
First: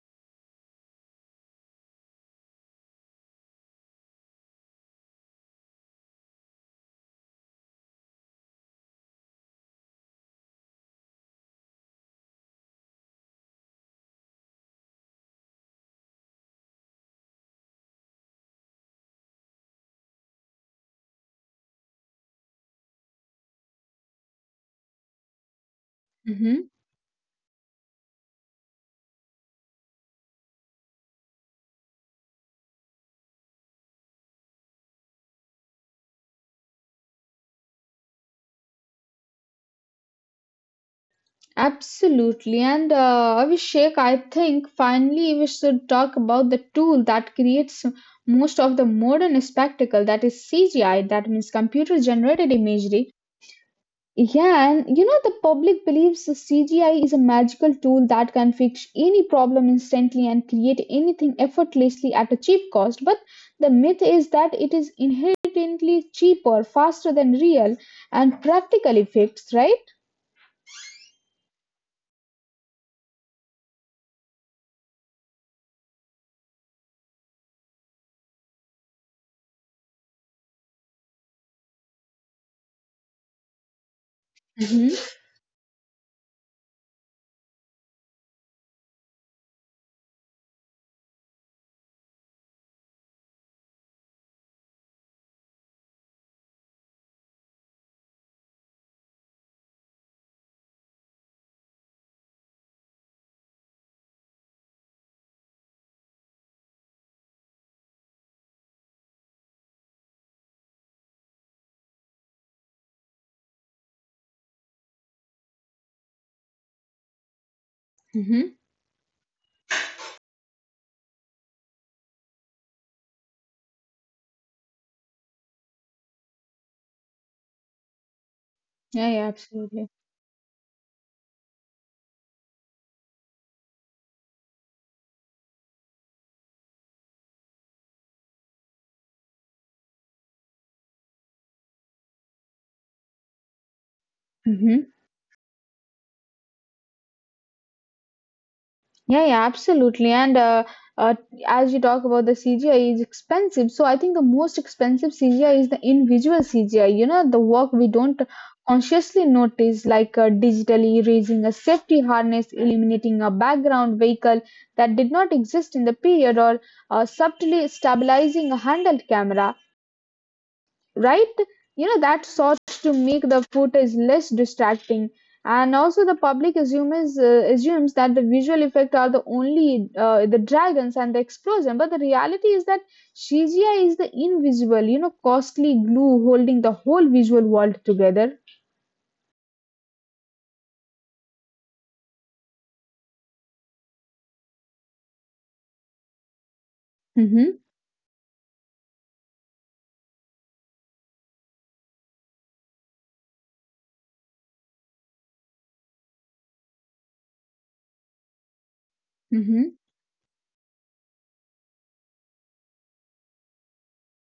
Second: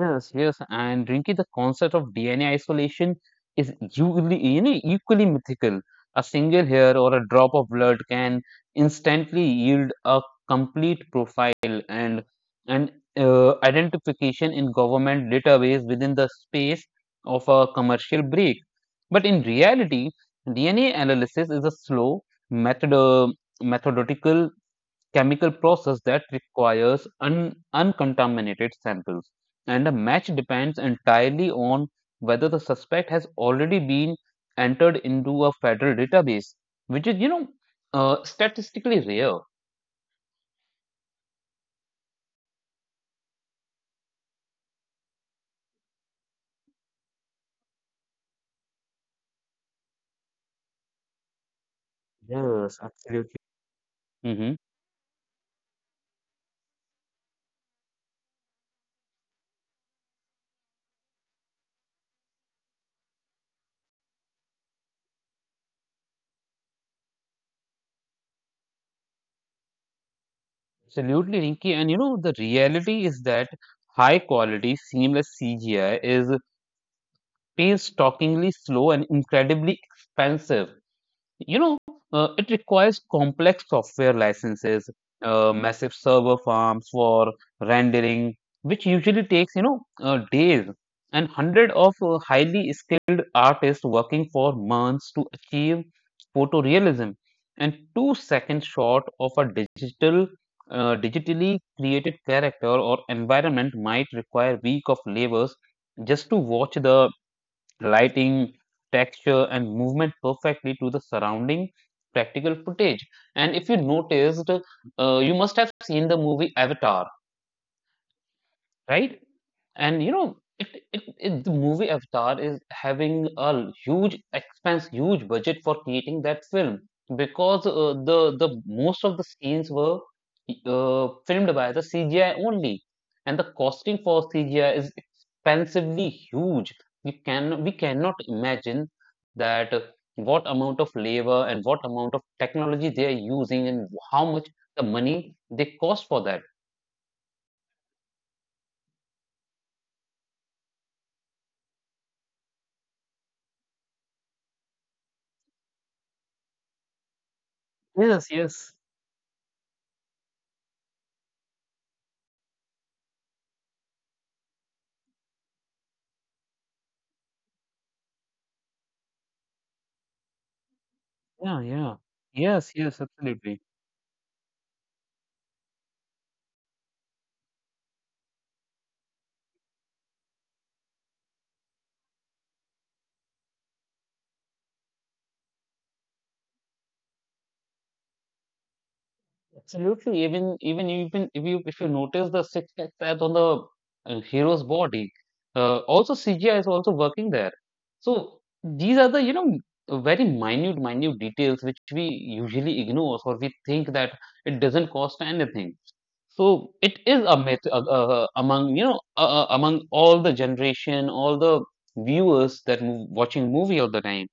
A: Yes, yes, and Rinki, the concept of DNA isolation is equally, you know, equally mythical. A single hair or a drop of blood can instantly yield a complete profile and and identification in government database within the space of a commercial break. But in reality, DNA analysis is a slow method, uh, methodical chemical process that
B: Hmm.
A: requires uncontaminated samples, and a match depends entirely on whether the suspect has already been entered into a federal database, which is, you know, statistically rare.
B: Absolutely. And Abhishek, I think finally we should talk about the tool that creates most of the modern spectacle, that is CGI, that means computer generated
A: Yes,
B: imagery.
A: absolutely. Mm-hmm.
B: Yeah, and you know, the public believes the CGI is a magical tool that can fix any problem instantly and create anything effortlessly at a cheap cost. But the myth is that it is inherently cheaper, faster than real and practical effects, right?
A: Absolutely, Rinki. And you know, the reality is that high quality, seamless CGI is painstakingly slow and incredibly expensive. You know, it requires complex software licenses,
B: Mm-hmm.
A: massive server farms for rendering, which usually takes, you know, days, and hundred of highly skilled artists working for months to achieve photorealism, and two-second shot of a digital, digitally created character or environment might require week of labors just to watch the lighting, texture, and movement perfectly to the surrounding practical footage. And if you noticed, you must have seen the movie Avatar,
B: Mm-hmm.
A: right? And you know, it the movie Avatar is having a huge expense, huge budget for creating that film because the most of
B: Yeah,
A: the
B: yeah,
A: scenes
B: absolutely.
A: were filmed by the CGI only, and the costing for CGI is expensively huge. We can, we cannot imagine that what amount of labor and what amount of technology they are using and how much the
B: Hmm.
A: money they cost for that.
B: Yeah, yeah, absolutely. And uh, as you talk about the CGI is expensive, so I think the most expensive CGI is the invisible CGI. You know, the work we don't
A: Yes, yes.
B: consciously notice, like digitally erasing a safety harness, eliminating a background vehicle that did not exist in the period, or subtly stabilizing a handheld camera, right?
A: Yeah,
B: You
A: yeah.
B: know, that
A: Yes,
B: sorts to
A: yes,
B: make the
A: absolutely.
B: footage less distracting. And also, the public assumes that the visual effect are the only the dragons and the explosion, but the reality is that CGI is the invisible, you know, costly glue holding the whole visual world together.
A: Absolutely. Even if you notice the six tabs on the hero's body, also CGI is also working there.
B: Mm-hmm.
A: So these are the you know very minute details which we usually ignore, or we think that it doesn't cost anything. So it is a myth among
B: Mm-hmm.
A: among all the generation, all the viewers that move, watching movie all the time.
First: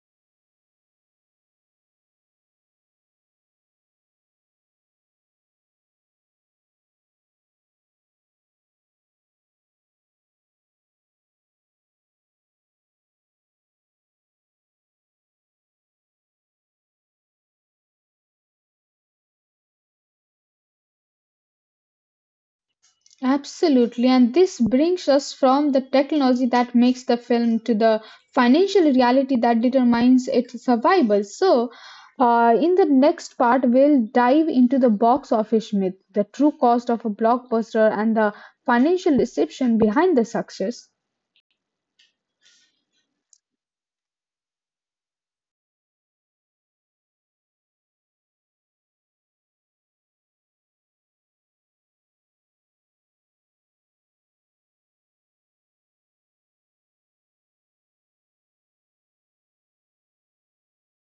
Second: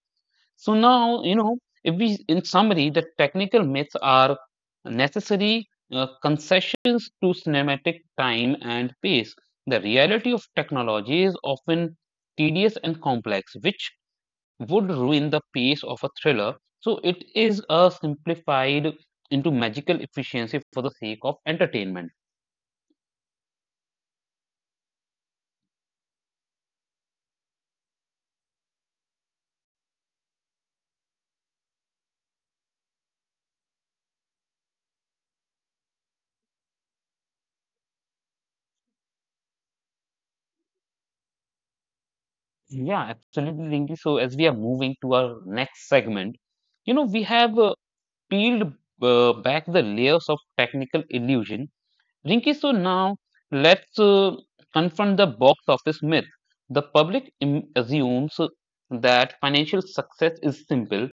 A: So now, you know, if we, in summary, the technical myths are necessary concessions to cinematic time and pace. The reality of technology is often tedious and complex, which would ruin the pace of a thriller. So it is a simplified into magical efficiency for the sake of entertainment.
B: Absolutely, and this brings us from the technology that makes the film to the financial reality that determines its survival. So, in the next part, we'll dive into the box office myth, the true cost of a blockbuster, and the financial deception behind the success.
A: Yeah, absolutely, Rinki. So as we are moving to our next segment, you know, we have peeled back the layers of technical illusion, Rinki, so now let's, confront the box office myth. The public assumes that financial success is simple.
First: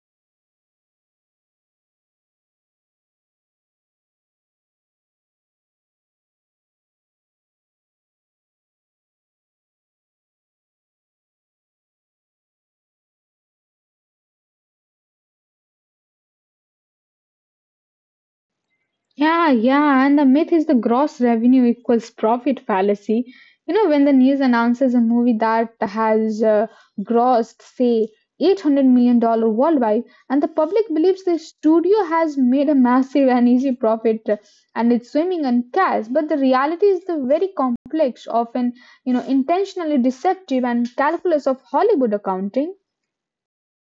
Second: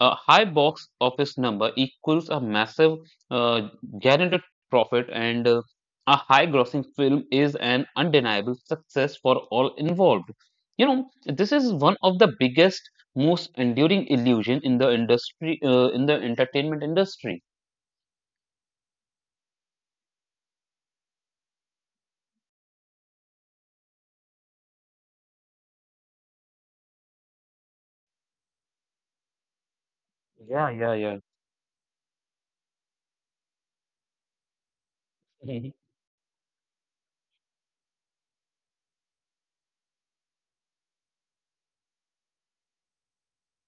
A: A high box office number equals a massive uh, guaranteed profit, and a high grossing film is an undeniable success for all involved. You know, this is one of the biggest, most enduring illusion in the industry, in the entertainment industry.
B: Yeah, yeah, and the myth is the gross revenue equals profit fallacy. You know, when the news announces a movie that has grossed, say, $800 million dollars worldwide, and the
A: Yeah,
B: public
A: yeah,
B: believes
A: yeah.
B: the studio has made a massive and easy profit and it's swimming in cash, but the reality is the very complex, often, you know, intentionally deceptive and calculus of Hollywood accounting.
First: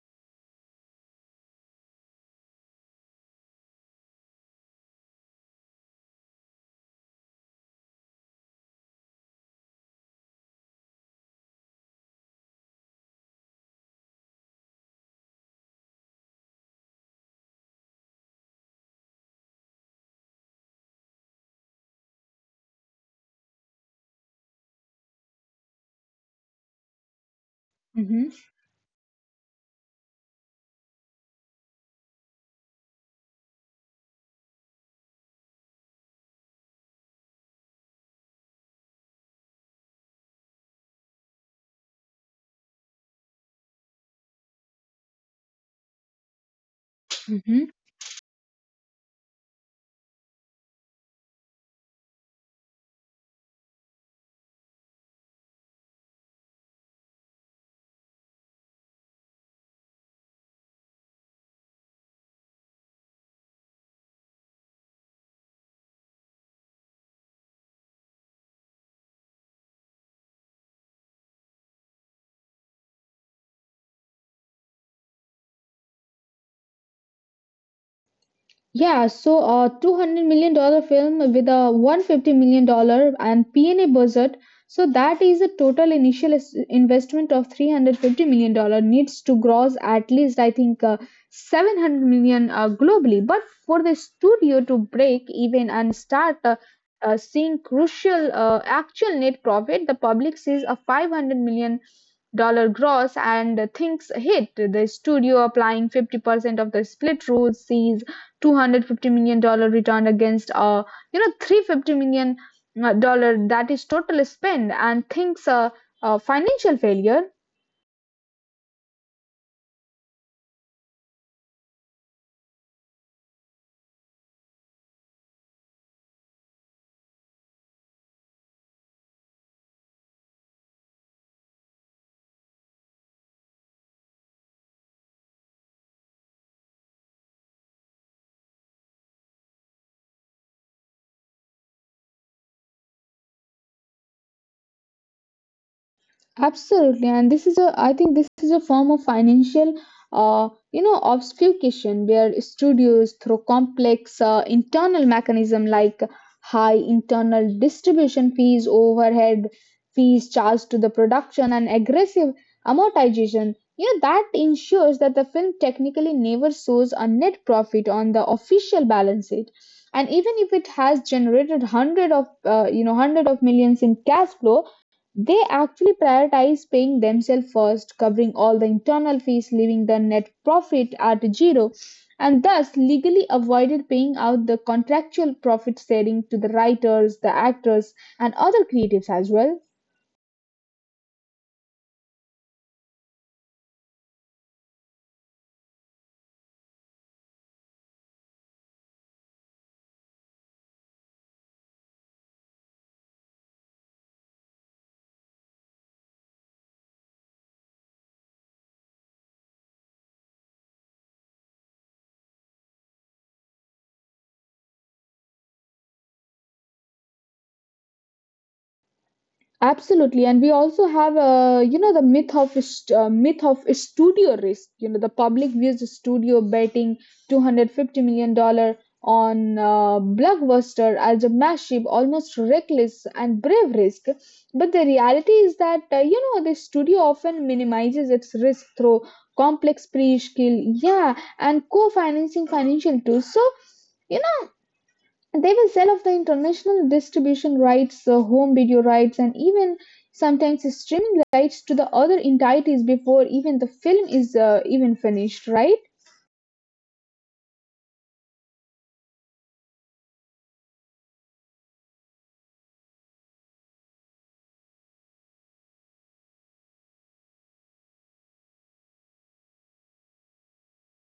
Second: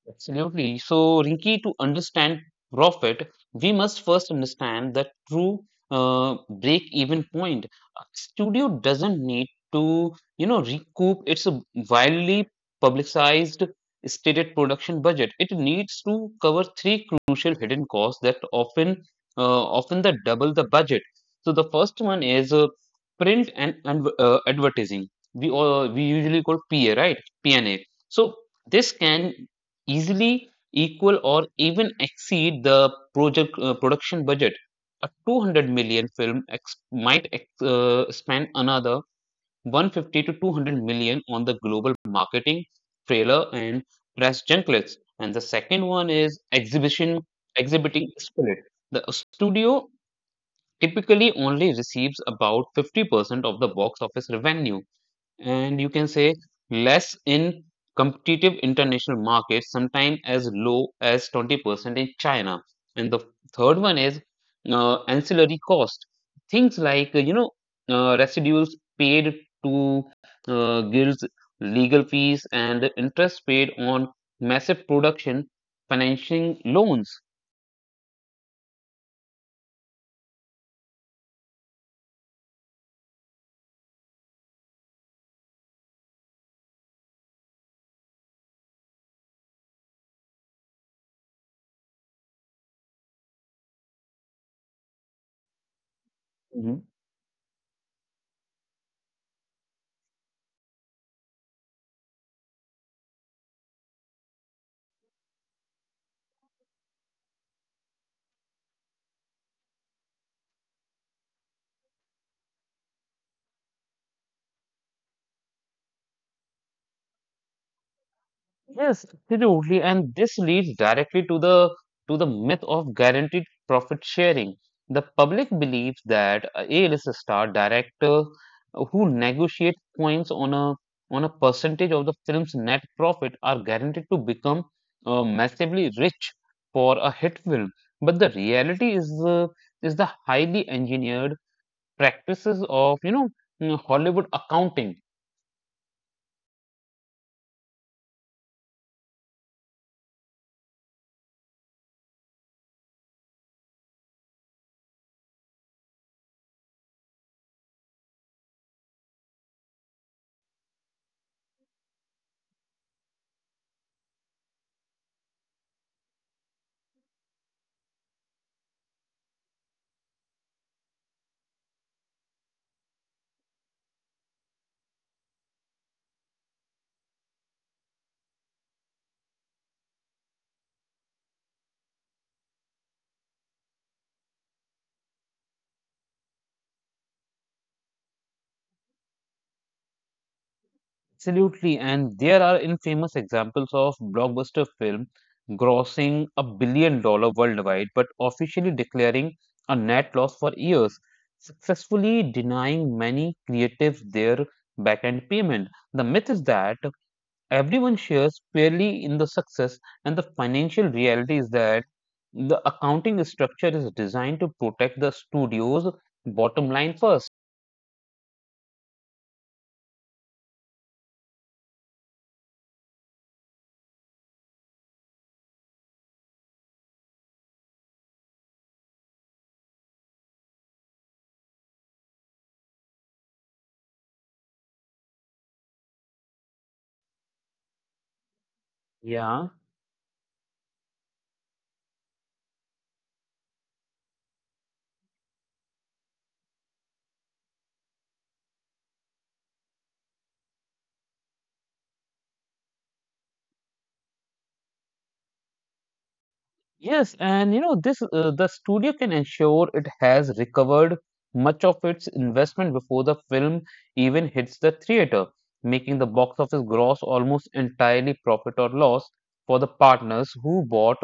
A: Absolutely. So, Rinki, to understand profit, we must first understand the true break-even point. A studio doesn't need to, you know, recoup its widely publicized stated production budget. It needs to cover three crucial hidden costs that often, often the double the budget. So, the first one is print and advertising. We all, we usually call PA, right? PNA.
B: Hmm.
A: So, this can easily equal or even exceed the project production budget. A 200 million film might spend another 150 to 200 million on the global marketing, trailer, and press junklets. And the second one is exhibition, exhibiting spirit. The studio typically only receives about 50% of the box office revenue, and you can say less in competitive international markets, sometimes as low as 20% in China. And the third one is ancillary cost. Things like, you know, residuals paid to guilds, legal fees, and the interest paid on massive production financing loans.
B: Yeah, so a $200 million dollar film with a $150 million dollar and P&A budget, so that is a total initial investment of $350 million dollar needs to gross at least, I think, 700 million globally. But for the studio to break even and start seeing crucial actual net profit, the public sees a 500 million dollar gross and things hit. The studio applying 50% of the split rule sees 250 million dollar return against, you know, 350 million dollar that is total spend, and thinks a financial failure.
A: Yes, absolutely. And this leads directly to the myth of guaranteed profit sharing. The public believes that a A-list star director who negotiates points on a percentage of the film's net profit are guaranteed to become massively rich for a hit film. But the reality is the highly engineered practices of Hollywood accounting.
B: Absolutely, and this is a, I think this is a form of financial you know obfuscation where studios through complex internal mechanism like high internal distribution fees, overhead fees charged to the production, and aggressive amortization. You know that ensures that the film technically never shows a net profit on the official balance sheet, and even if it has generated hundred of, you know, hundred of millions in cash flow, they actually prioritize paying themselves first, covering all the internal fees, leaving the net profit at zero, and thus legally avoided paying out the contractual profit sharing to the writers, the actors, and other creatives as well.
A: Absolutely, and there are infamous examples of blockbuster film grossing a billion dollars worldwide, but officially declaring a net loss for years, successfully denying many creatives their back-end payment. The myth is that everyone shares fairly in the success, and the financial reality is that the accounting structure is designed to protect the studio's bottom line first.
B: Absolutely, and we also have, you know, the myth of a studio risk. You know the public views the studio betting 250 million dollar on blockbuster as a massive, almost reckless and brave risk. But the reality is that, you know, the studio often minimizes its risk through
A: Yeah.
B: complex pre-skill, yeah, and co-financing financial tools. So they will sell off the international distribution rights, home video rights, and even sometimes streaming rights to the other entities before even the film is even finished, right?
A: Yes, and you know this, the studio can ensure it has recovered much of its investment before the film even hits the theater, making the box office gross almost entirely profit or loss for the partners who bought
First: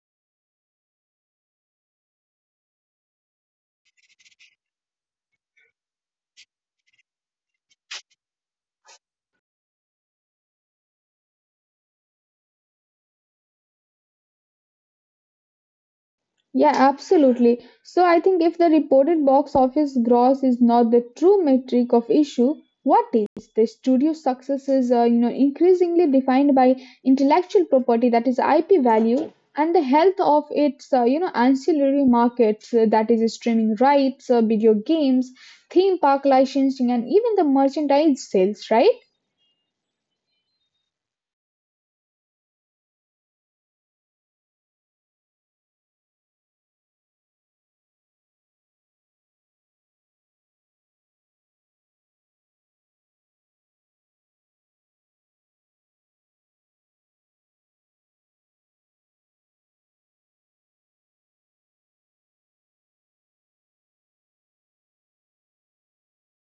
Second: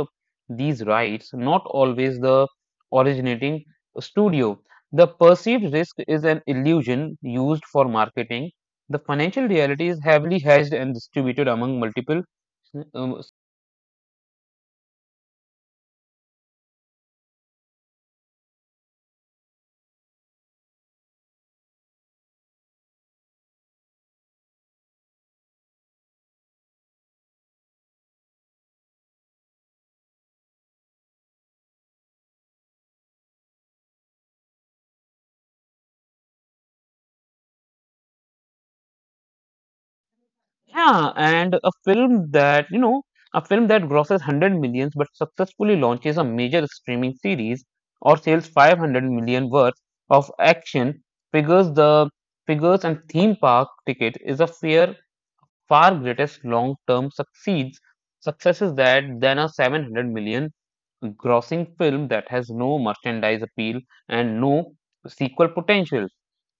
A: these rights, not always the originating studio. The perceived risk is an illusion used for marketing. The financial reality is heavily hedged and distributed among multiple um,
B: Yeah, absolutely. So I think if the reported box office gross is not the true metric of issue, what is? The studio success is, you know, increasingly defined by intellectual property, that is IP value, and the health of its, you know, ancillary markets, that is streaming rights, video games, theme park licensing, and even the merchandise sales, right?
A: Yeah, and a film that grosses 100 millions but successfully launches a major streaming series or sells 500 million worth of action figures the figures and theme park ticket is a fair far greatest long-term succeeds successes that than a 700 million grossing film that has no merchandise appeal and no sequel potential.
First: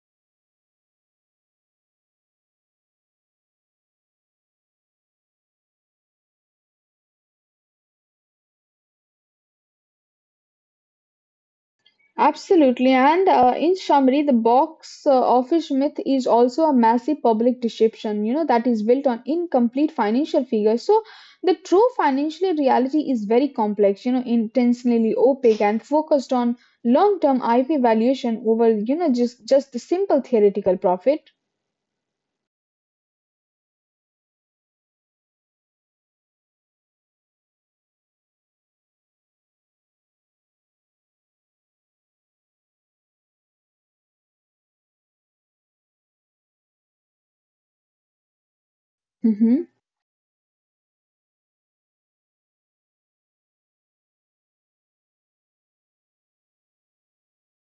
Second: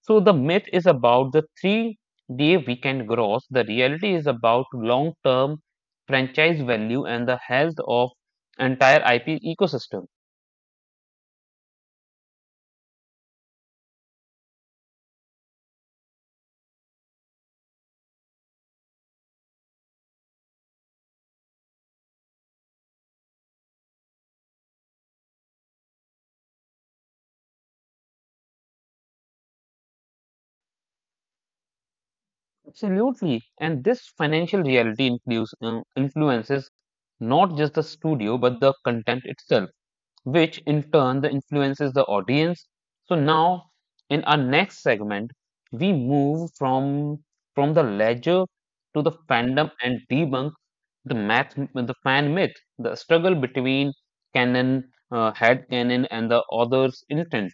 A: So the myth is about the 3 day weekend gross. The reality is about long term franchise value and the health of entire IP ecosystem.
B: Absolutely, and in summary, the box office myth is also a massive public deception, you know, that is built on incomplete financial figures. So, the true financial reality is very complex, you know, intentionally opaque and focused on long-term IP valuation over, you know, just the simple theoretical profit.
A: Absolutely. And this financial reality influences not just the studio but the content itself, which in turn the influences the audience. So now in our next segment, we move from the ledger to the
B: Mhm.
A: fandom and debunk the fan myth, the struggle between canon, head canon, and the author's intent.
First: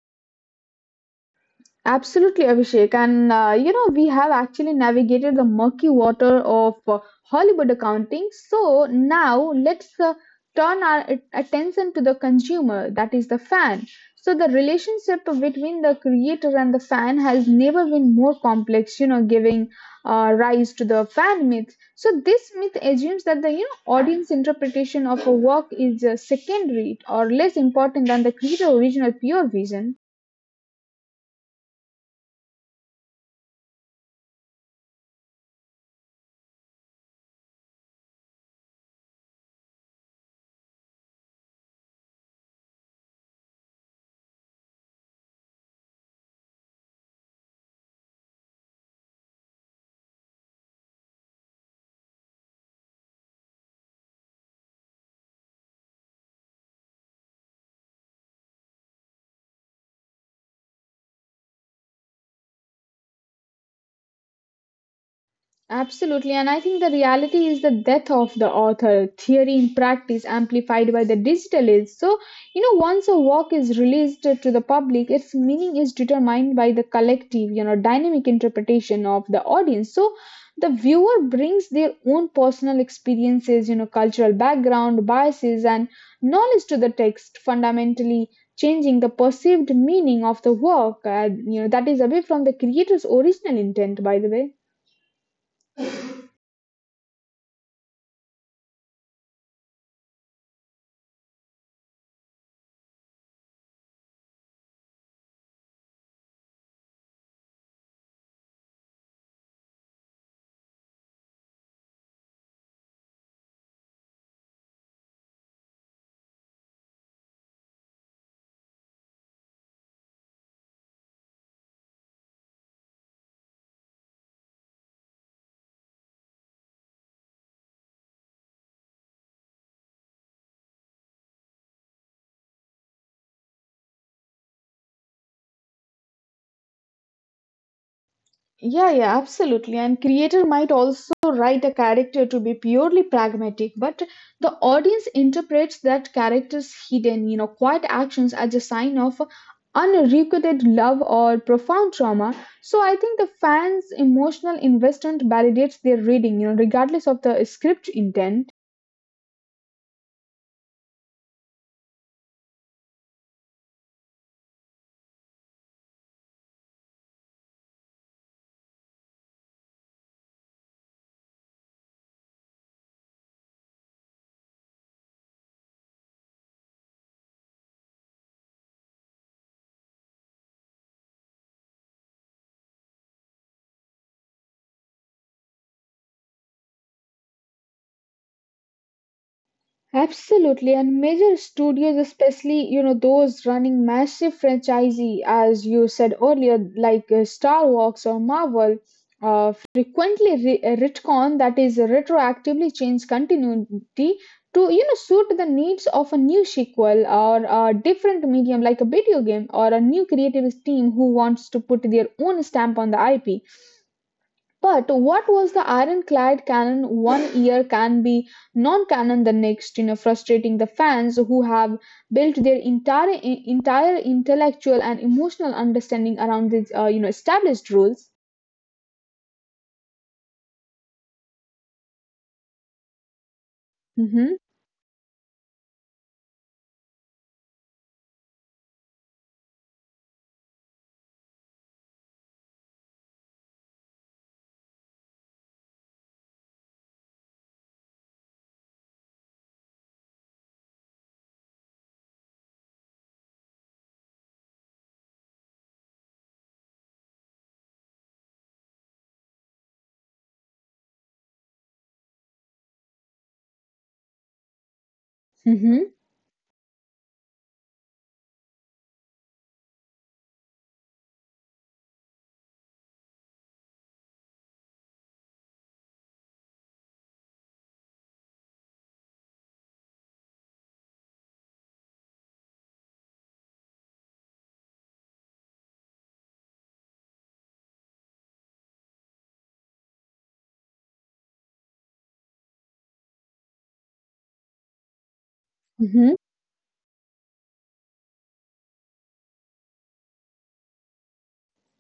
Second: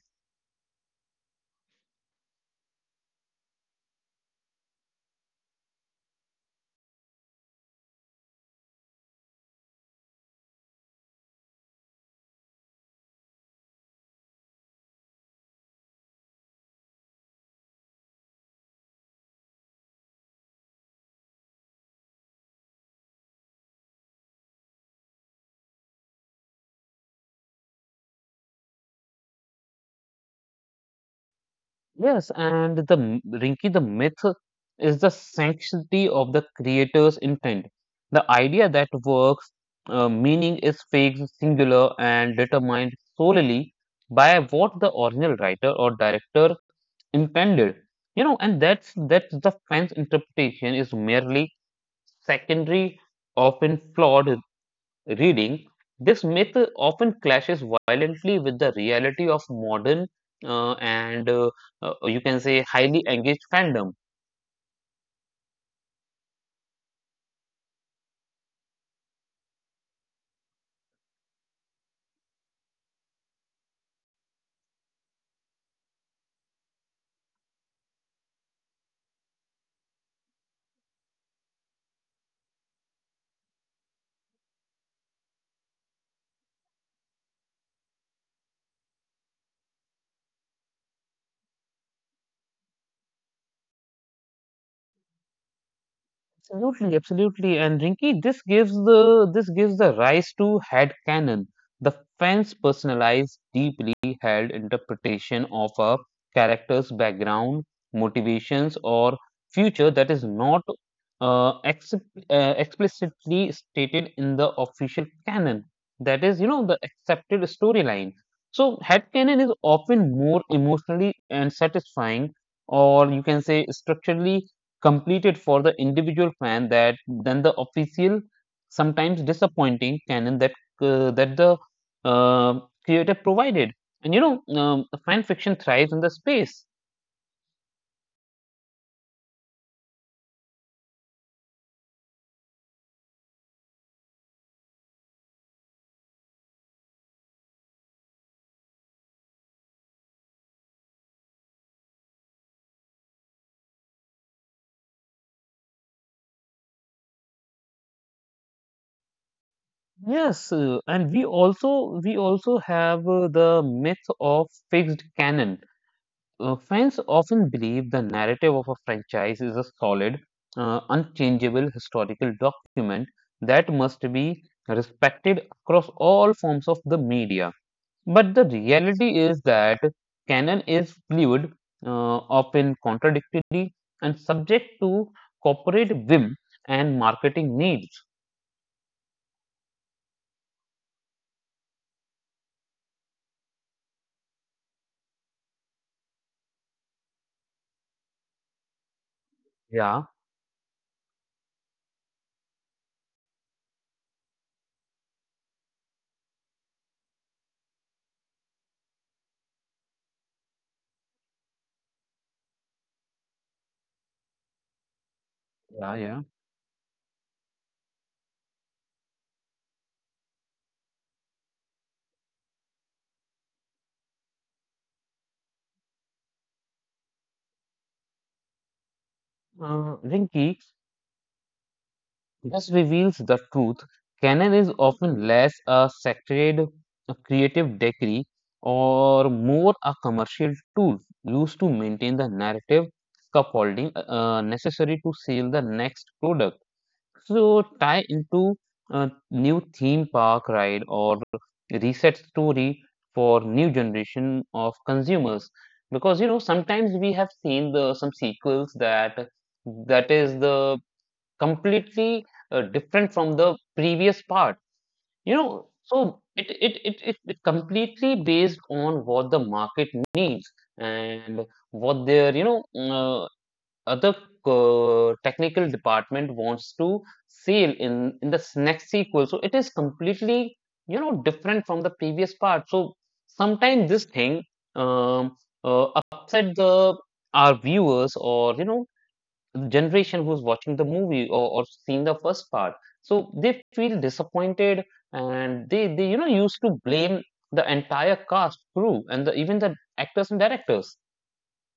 B: Absolutely, Abhishek. And, you know, we have actually navigated the murky water of Hollywood accounting. So now let's turn our attention to the consumer, that is the fan. So the relationship between the creator and the fan has never been more complex, you know, giving rise to the fan myth. So this myth assumes that the you know audience interpretation of a work is secondary or less important than the creator's original pure vision.
A: Yes, and Rinki, the myth is the sanctity of the creator's intent. The idea that works, meaning is fixed, singular, and determined solely by what the original writer or director intended. You know, and that's the fan's interpretation is merely secondary, often flawed reading. This myth often clashes violently with the reality of modern and you can say highly engaged fandom.
B: Absolutely, and I think the reality is the death of the author, theory in practice amplified by the digital age. So, you know, once a work is released to the public, its meaning is determined by the collective, you know, dynamic interpretation of the audience. So, the viewer brings their own personal experiences, you know, cultural background, biases, and knowledge to the text, fundamentally changing the perceived meaning of the work. You know, that is away from the creator's original intent, by the way.
A: Absolutely, absolutely. And Rinki, this gives the rise to head canon, the fan's personalized, deeply held interpretation of a character's background, motivations, or future that is not ex explicitly stated in the official canon. That is, you know, the accepted storyline. So head canon is often more emotionally and satisfying, or you can say structurally completed for the individual fan that than the official, sometimes disappointing canon that that the creator provided. And you know, fan fiction thrives in the space.
B: Yeah, yeah, absolutely. And creator might also write a character to be purely pragmatic, but the audience interprets that character's hidden, you know, quiet actions as a sign of unrequited love or profound trauma. So I think the fans' emotional investment validates their reading, regardless of the script intent.
A: Yes, and we also have the myth of fixed canon. Fans often believe the narrative of a franchise is a solid, unchangeable historical document that must be respected across all forms of the media. But the reality is that canon is fluid, often contradictory, and subject to corporate whim and marketing needs.
B: Absolutely, and major studios, especially those running massive franchise, as you said earlier, like Star Wars or Marvel,
A: Yeah,
B: frequently retcon that is retroactively change continuity to suit the needs of a new sequel or a different medium like a video game or a new creative team who wants to put their own stamp on the IP. But what was the
A: yeah, yeah.
B: ironclad canon one year can be non-canon the next, frustrating the fans who have built their entire intellectual and emotional understanding around these, established rules.
A: Rinki just reveals the truth.
B: Hmm.
A: Canon is often less a sacred, a creative decree, or more a commercial tool used to maintain the narrative scaffolding necessary to sell the next product, so tie into a new theme park ride or reset story for new generation of consumers, because you know sometimes we have seen the some sequels that that is the completely different from the previous part, you know,
B: Hmm.
A: so it completely based on what the market needs and what their you know other technical department wants to seal in the next sequel, so it is completely you know different from the previous part, so sometimes this thing um, uh, upset the our viewers or you know generation who's watching the movie or seen the first part, so they feel disappointed and
B: Hmm.
A: they you know used to blame the entire cast crew and the, even the actors and directors.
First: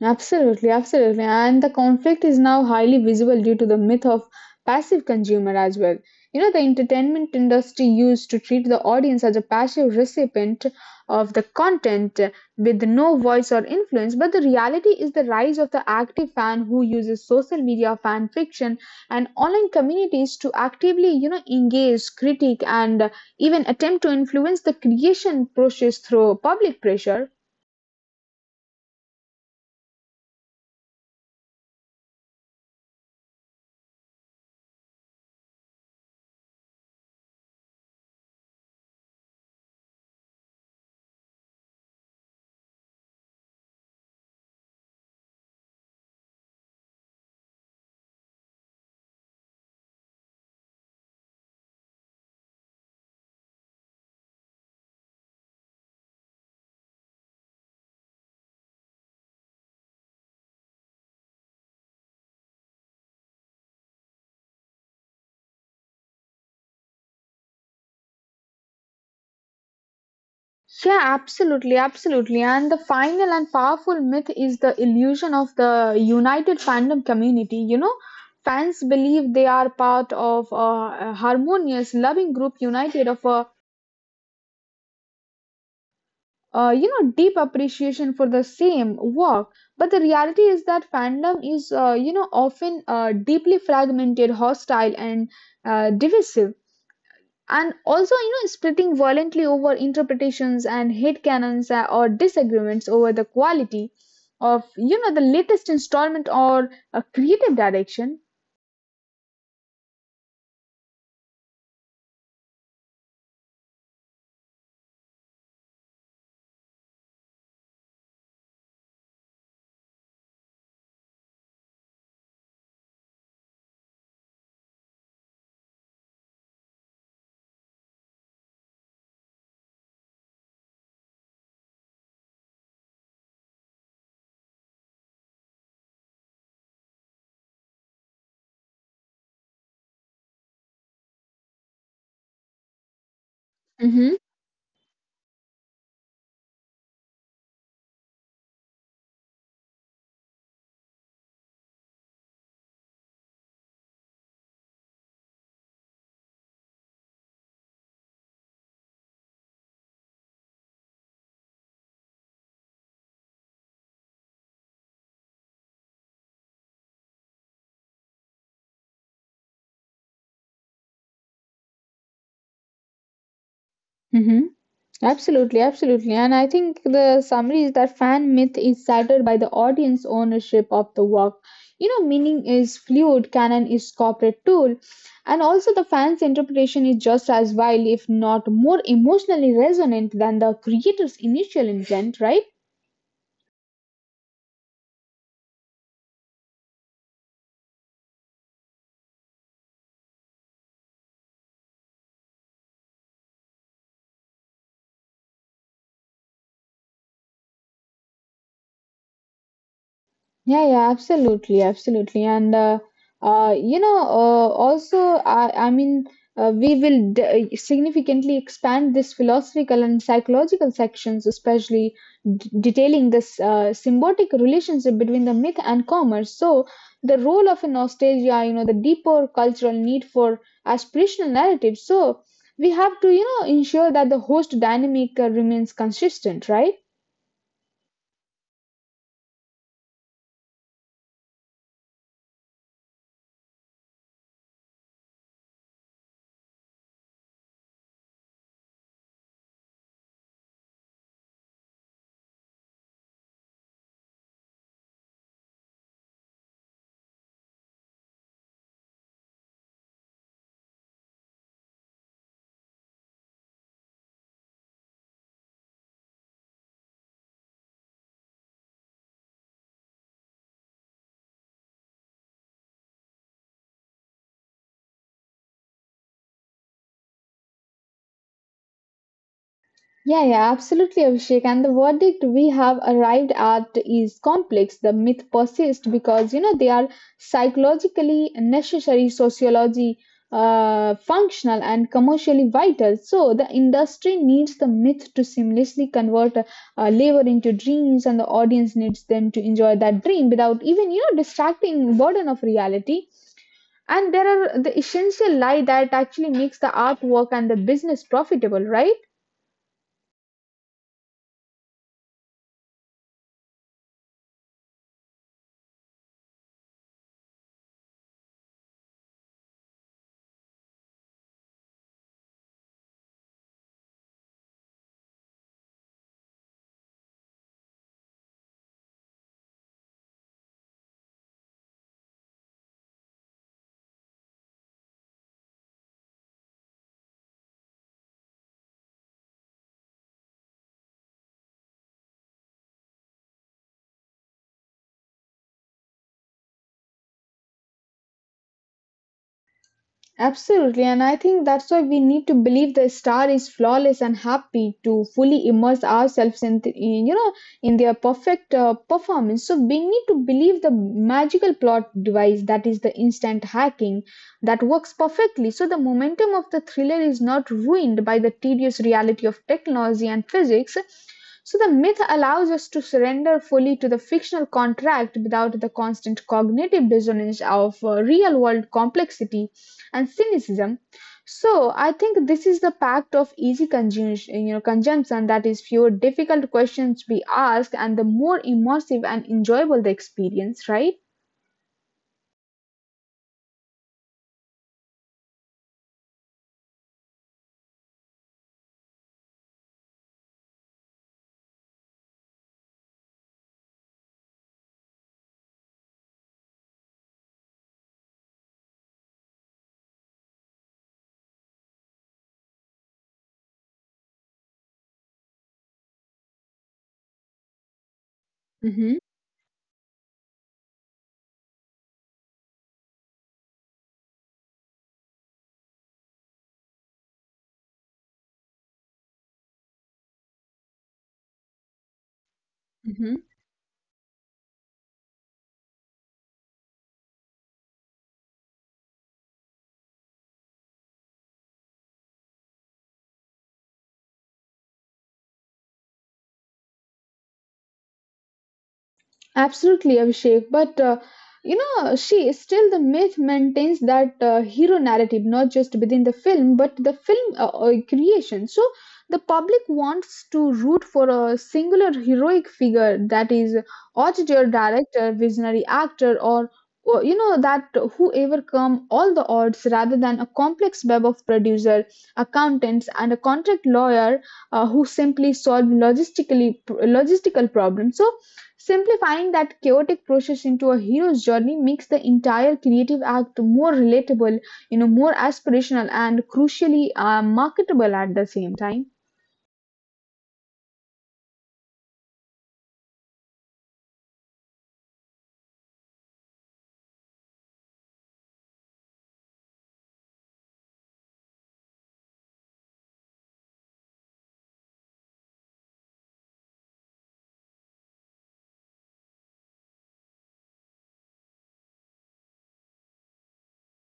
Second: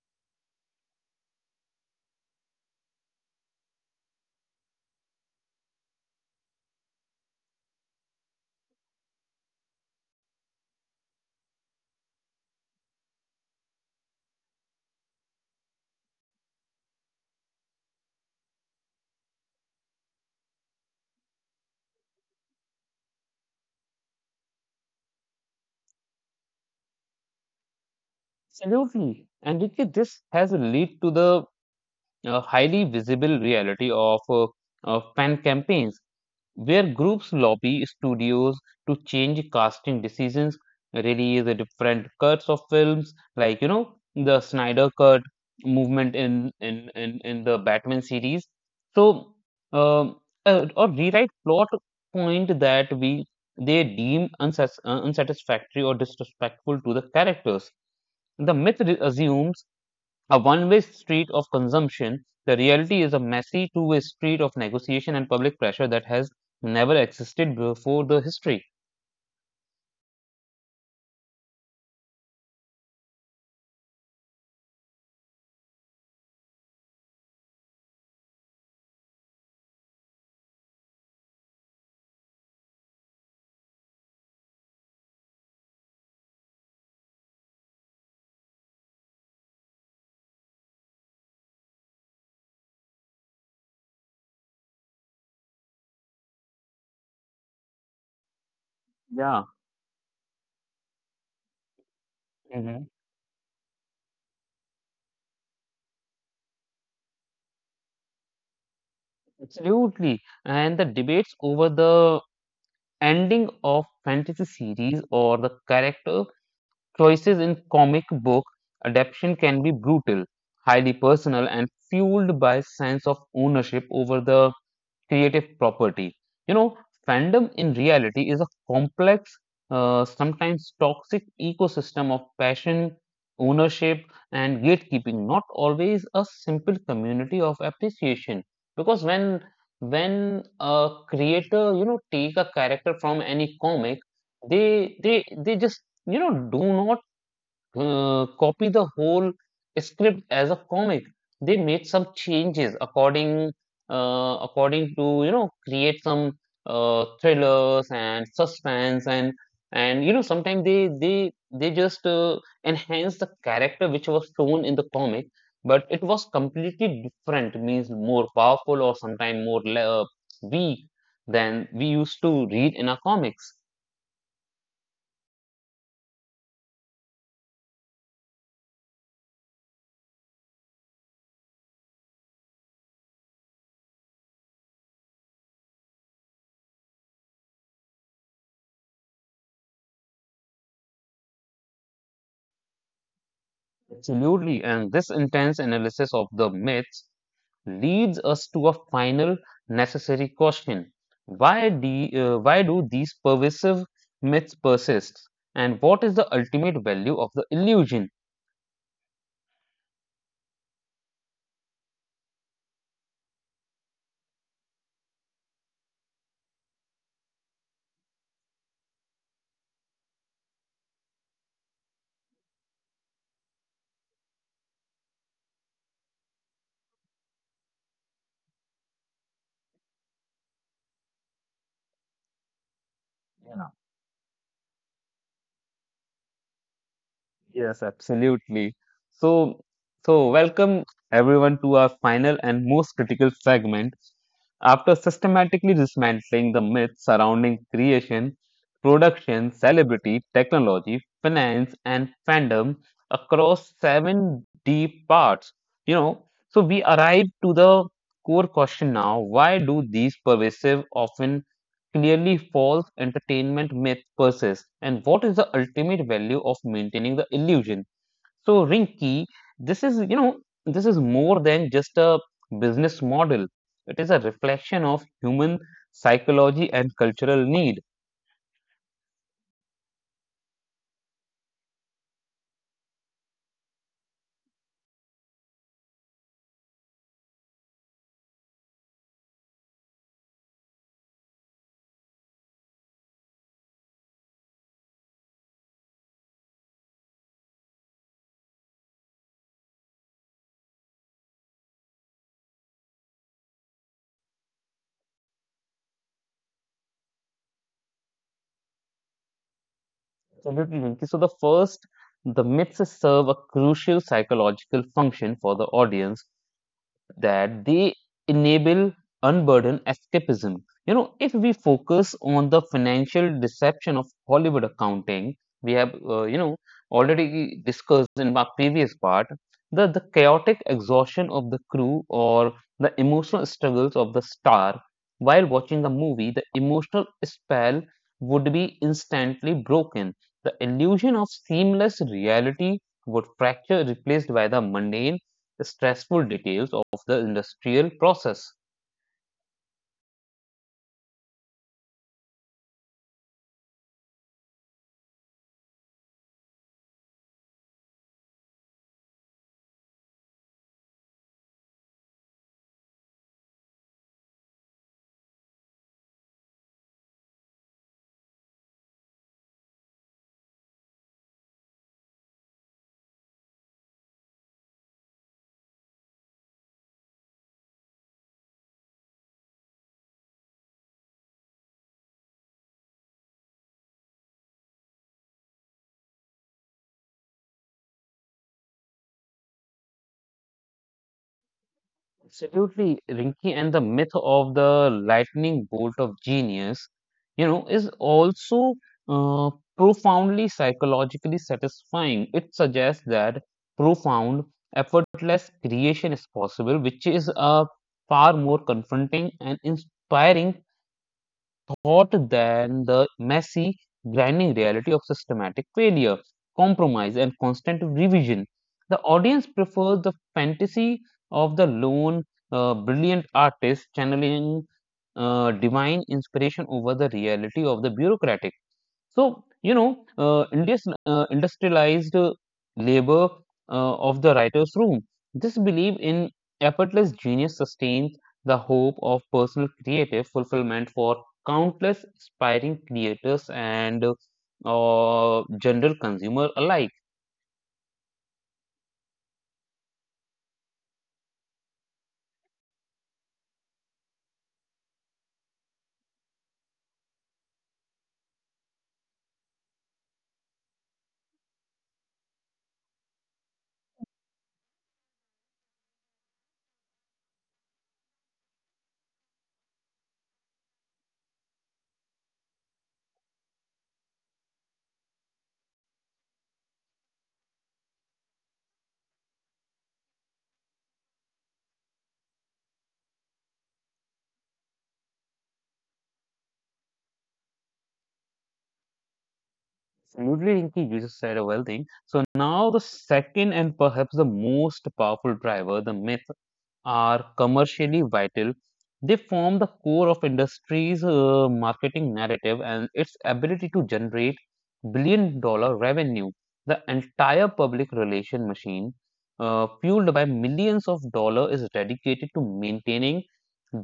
B: Absolutely, absolutely. And the conflict is now highly visible due to the myth of passive consumer as well. The entertainment industry used to treat the audience as a passive recipient of the content with no voice or influence. But the reality is the rise of the active fan who uses social media, fan fiction, and online communities to actively, engage, critique, and even attempt to influence the creation process through public pressure.
A: Absolutely. And Ricky, this has led to the a highly visible reality of fan campaigns, where groups lobby studios to change casting decisions, release the different cuts of films, like you know the Snyder cut movement in the Batman series. So, um, or rewrite plot point that we they deem unsatisfactory or disrespectful to the characters. The myth assumes a one way street of consumption. The reality is a messy two-way street of negotiation and public pressure that has never existed before the history.
B: Yeah, absolutely, absolutely. And the final and powerful myth is the illusion of the united fandom community. Fans believe they are part of a harmonious, loving group united of a deep appreciation for the same work. But the reality is that fandom is often deeply fragmented, hostile, and divisive, and also splitting
A: Yeah,
B: violently over interpretations and hate canons or
A: hmm,
B: disagreements over the quality of the latest installment or a creative direction.
A: absolutely. And the debates over the ending of fantasy series or the character choices in comic book adaptation can be brutal, highly personal, and fueled by sense of ownership over the creative property. You know, fandom in reality is a complex, sometimes toxic ecosystem of passion, ownership, and gatekeeping, not always a simple community of appreciation. Because when a creator, you know, take a character from any comic,
B: Mm-hmm.
A: they just you know do not copy the whole script as a comic. They made some changes according according to you know create some thrillers and suspense, and you know sometimes they just enhance the character which was shown in the comic, but it was completely different. Means more powerful or sometimes more weak than we used to read in our comics.
B: Mm-hmm. Absolutely, absolutely. And I think the summary is that fan myth is shattered by the audience ownership of the work. Meaning is fluid, canon is corporate tool, and also the fan's interpretation is just as wild, if not more emotionally resonant than the creator's initial intent, right?
A: Absolutely. And this intense analysis of the myths leads us to a final necessary question. Why do these pervasive myths persist? And what is the ultimate value of the illusion?
B: Yeah, yeah, absolutely, absolutely, and also, I mean, we will significantly expand this philosophical and psychological sections, especially detailing this symbiotic relationship between the myth and commerce. So, the role of a nostalgia, the deeper cultural need for aspirational narratives. So, we have to, ensure that the host dynamic remains consistent, right?
A: Yes, absolutely. So, so welcome everyone to our final and most critical segment. After systematically dismantling the myths surrounding creation, production, celebrity, technology, finance, and fandom across seven deep parts, you know, so we arrive to the core question now: Why do these pervasive, often clearly false entertainment myth persists, and what is the ultimate value of maintaining the illusion? So, Rinki, this is you know this is more than just a business model. It is a reflection of human psychology and cultural need.
B: Yeah, yeah, absolutely, Abhishek. And the verdict we have arrived at is complex. The myth persists because, they are psychologically necessary, sociology functional, and commercially vital. So the industry needs the myth to seamlessly convert labor into dreams, and the audience needs them to enjoy that dream without even, distracting burden of reality. And there are the essential lie that actually makes the artwork and the business profitable, right?
A: Absolutely, Rinki. So, the first, the myths serve a crucial psychological function for the audience, that they enable unburdened escapism. You know, if we focus on the financial deception of Hollywood accounting, we have, you know, already discussed in my previous part, the chaotic exhaustion of the crew or the emotional struggles of the star, while watching a movie, the emotional spell would be instantly broken. The illusion of seamless reality would fracture, replaced by the mundane stressful details of the industrial process.
B: Absolutely, and I think that's why we need to believe the star is flawless and happy to fully immerse ourselves in, the, in you know, in their perfect performance. So we need to believe the magical plot device that is the instant hacking that works perfectly. So the momentum of the thriller is not ruined by the tedious reality of technology and physics. So the myth allows us to surrender fully to the fictional contract without the constant cognitive dissonance of real world complexity and cynicism. So I think this is the pact of easy consumption, consumption that is fewer difficult questions to be asked and the more immersive and enjoyable the experience, right?
A: Absolutely, Rinky, and the myth of the lightning bolt of genius, you know, is also uh, profoundly psychologically satisfying. It suggests that profound, effortless creation is possible, which is a far more confronting and inspiring more than the messy, grinding reality of systematic failure, compromise, and constant revision. The
B: Mm-hmm.
A: audience prefers the fantasy of the lone, brilliant artist channeling divine inspiration over the reality of the bureaucratic. So, you know, India's industrialized labor of the writer's room. This belief in effortless genius sustains the hope of personal creative fulfillment for countless aspiring creators and general consumer alike.
B: Absolutely, Abhishek. But she still the myth maintains that hero narrative, not just within the film, but the film creation. So the public wants to root for a singular heroic figure that is auteur, director, visionary actor, or, you know that whoever come all the odds rather than a complex web of producer accountants and a contract lawyer who simply solve logistical problems, so simplifying that chaotic process into a hero's journey makes the entire creative act more relatable, more aspirational, and crucially marketable at the same time.
A: Absolutely, Rinki, you just said a well thing. So now the second and perhaps the most powerful driver, the myth are commercially vital. They form the core of industry's marketing narrative and its ability to generate billion dollar revenue. The entire public relation machine, fueled by millions of dollars, is dedicated to maintaining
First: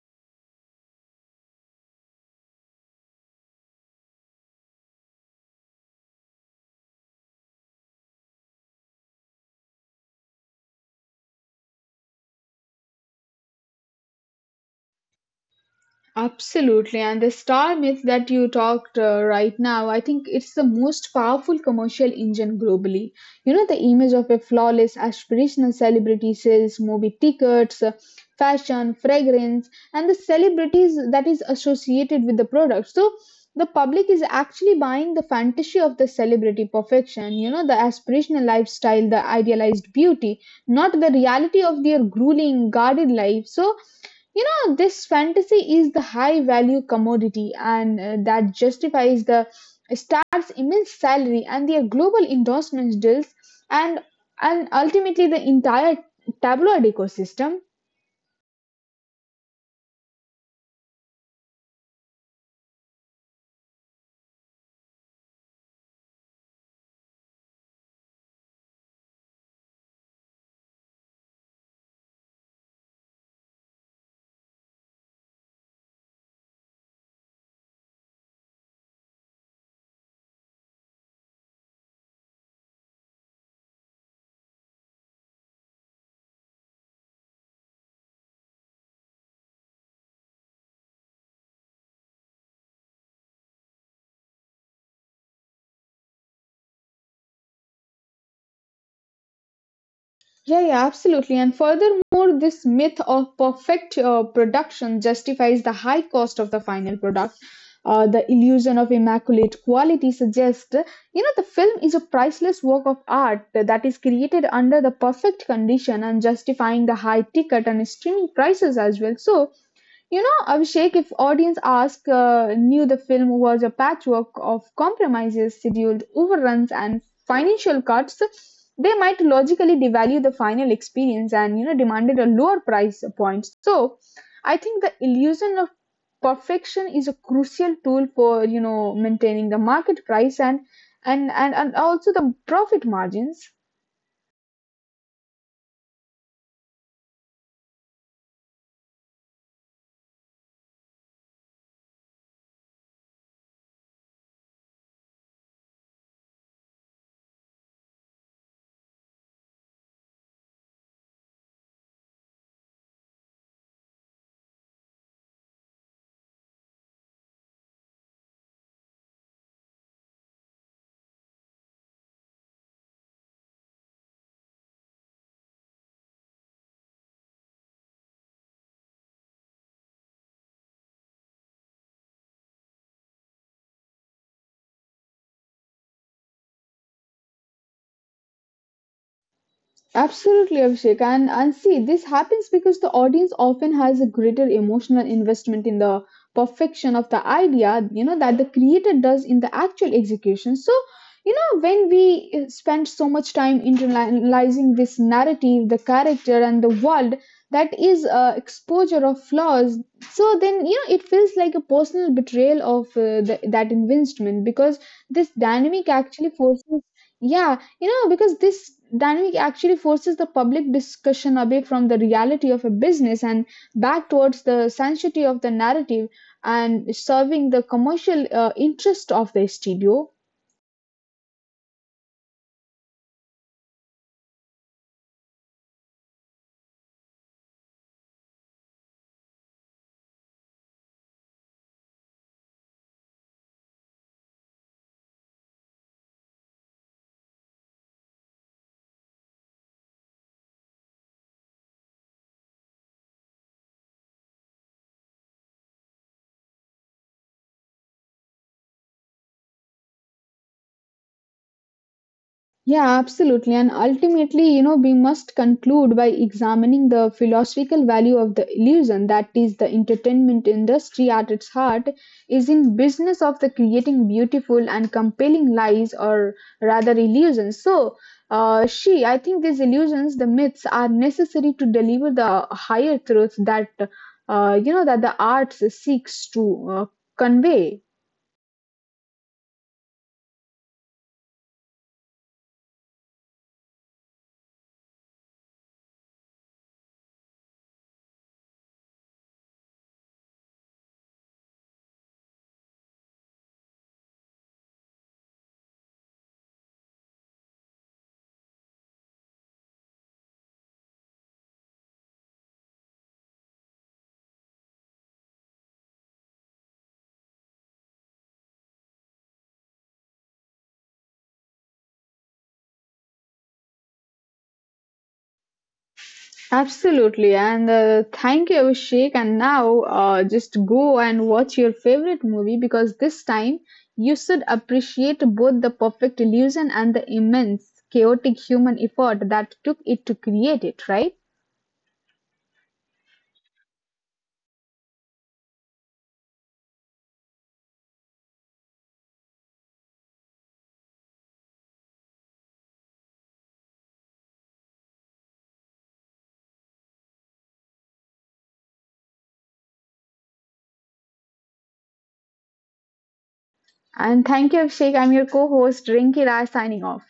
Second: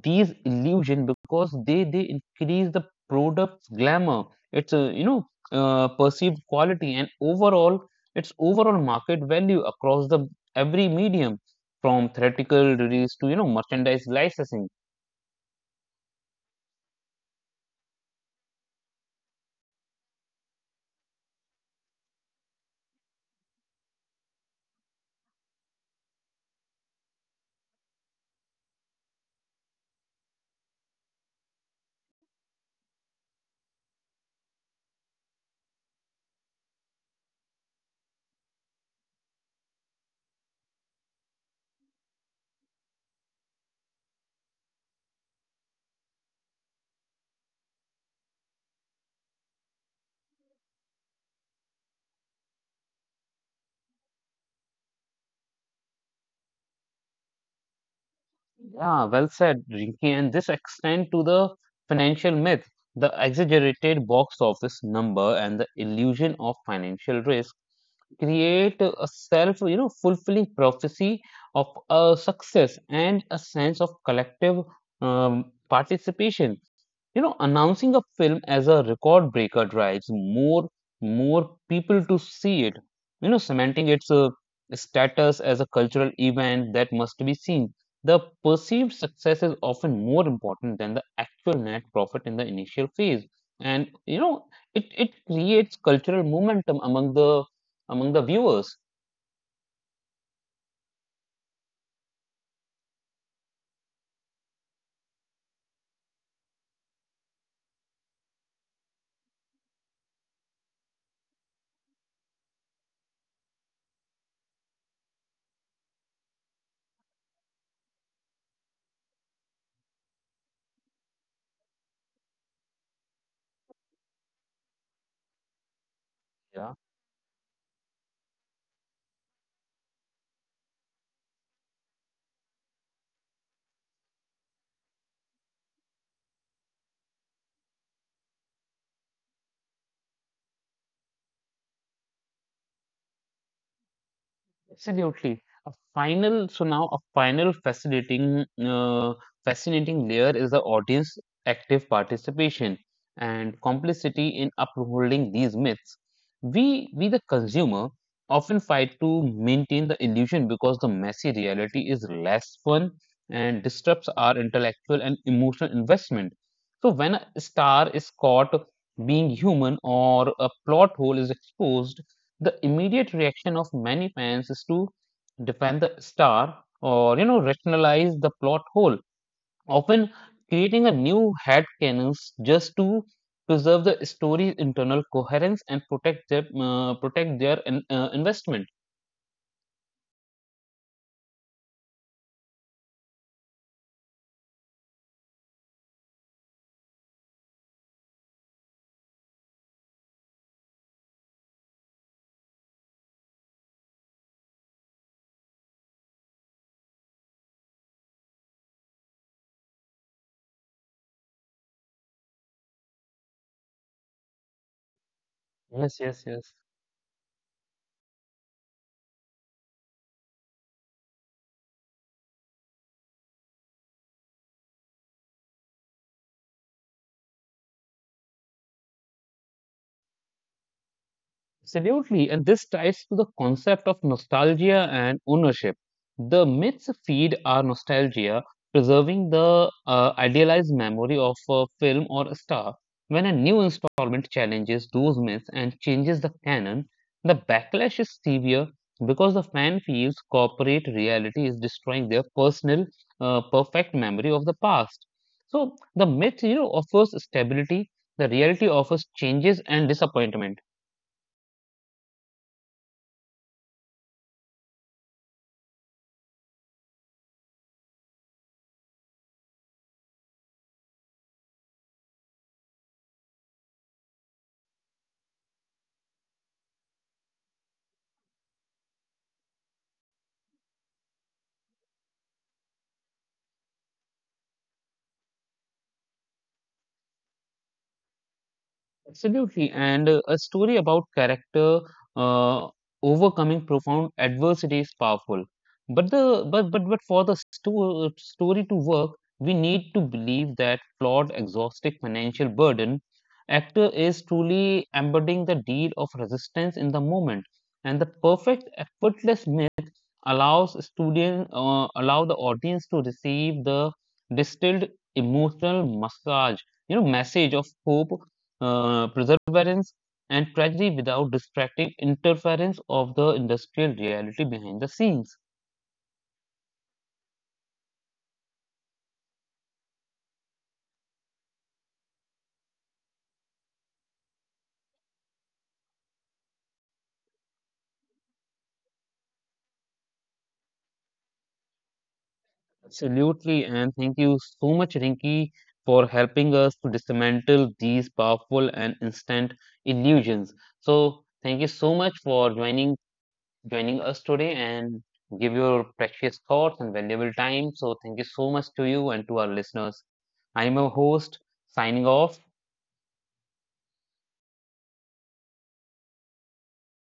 A: these illusion because they increase the product's glamour, its perceived quality and overall its overall market value across the every medium from theatrical release to you know merchandise licensing.
B: Absolutely. And the star myth that you talked right now, I think it's the most powerful commercial engine globally. The image of a flawless aspirational celebrity sells movie tickets, fashion, fragrance, and the celebrities that is associated with the product. So the public is actually buying the fantasy of the celebrity perfection, the aspirational lifestyle, the idealized beauty, not the reality of their grueling, guarded life. So this fantasy is the high value commodity and that justifies the star's immense salary and their global endorsement deals and and ultimately the entire tabloid ecosystem.
A: Yeah, well said, Rinki. And this extend to the financial myth. The exaggerated box office number, and the illusion of financial risk create a self you know fulfilling prophecy of a success and a sense of collective participation. You know, announcing a film as a record breaker drives more people to see it. You know, cementing its status as a cultural event that must be seen. The perceived success is often more important than the actual net profit in the initial phase, and you know, it creates cultural momentum among the viewers.
B: Yeah, yeah, absolutely. And furthermore, this myth of perfect production justifies the high cost of the final product. The illusion of immaculate quality suggests, the film is a priceless work of art that is created under the perfect condition and justifying the high ticket and streaming prices as well. So, Abhishek, if audience ask knew the film was a patchwork of compromises, scheduled
A: Yeah.
B: overruns, and financial cuts, they might logically devalue the final experience and demanded a lower price point. So, I think the illusion of perfection is a crucial tool for maintaining the market price and also the profit margins.
A: Absolutely. A final, so now a final fascinating, fascinating layer is the audience active participation and complicity in upholding these myths. We, the consumer, often fight to maintain the illusion because the messy reality is less fun and disrupts our intellectual and emotional investment. So when a star is caught being human or a plot hole is exposed, the immediate reaction of many fans is to defend the star or you know rationalize the plot hole, often creating a new headcanons just to preserve the story's internal coherence and protect their investment.
B: Absolutely, Abhishek. And see, this happens because the audience often has a greater emotional investment in the perfection of the idea, that the creator does in the actual execution. So, when we spend so much time internalizing this narrative, the character, and the world, that is exposure of flaws. So then, it feels like a personal betrayal of that investment. Because this
A: Yes,
B: dynamic
A: yes,
B: actually
A: yes.
B: forces Yeah, because this dynamic actually forces the public discussion away from the reality of a business and back towards the sanctity of the narrative and serving the commercial interest of the studio.
A: Absolutely, and this ties to the concept of nostalgia and ownership. The myths feed our nostalgia, preserving the idealized memory of a film or a star. When a new installment challenges those myths and changes the canon, the backlash is severe because the fan feels corporate reality is destroying their personal, perfect memory of the past. So the myth, you know, offers stability. The reality offers changes and disappointment.
B: Yeah, absolutely. And ultimately, we must conclude by examining the philosophical value of the illusion that is the entertainment industry at its heart is in business of the creating beautiful and compelling lies or rather illusions. So, I think these illusions, the myths are necessary to deliver the higher truths that, that the arts seeks to convey.
A: Absolutely, and a story about character uh, overcoming profound adversity is powerful. But for the story to work, we need to believe that flawed, exhaustive financial burden actor is truly embodying the deed of resistance in the moment, and the perfect effortless allow the audience to receive the distilled emotional massage you know message of hope, perseverance and tragedy without distracting interference of the industrial reality behind the scenes.
B: Absolutely, and thank you, Abhishek. And now, just go and watch your favorite movie because this time you should appreciate both the perfect illusion and the immense chaotic human effort that took it to create it, right?
A: Absolutely, and thank you so much, Rinki, for helping us to dismantle these powerful and instant illusions. So thank you so much for joining us today and give your precious thoughts and valuable time. So, thank you so much to you and to our listeners. I'm your host, signing off.
B: And thank you, Abhishek. I'm your co host, Rinki Rai, signing off.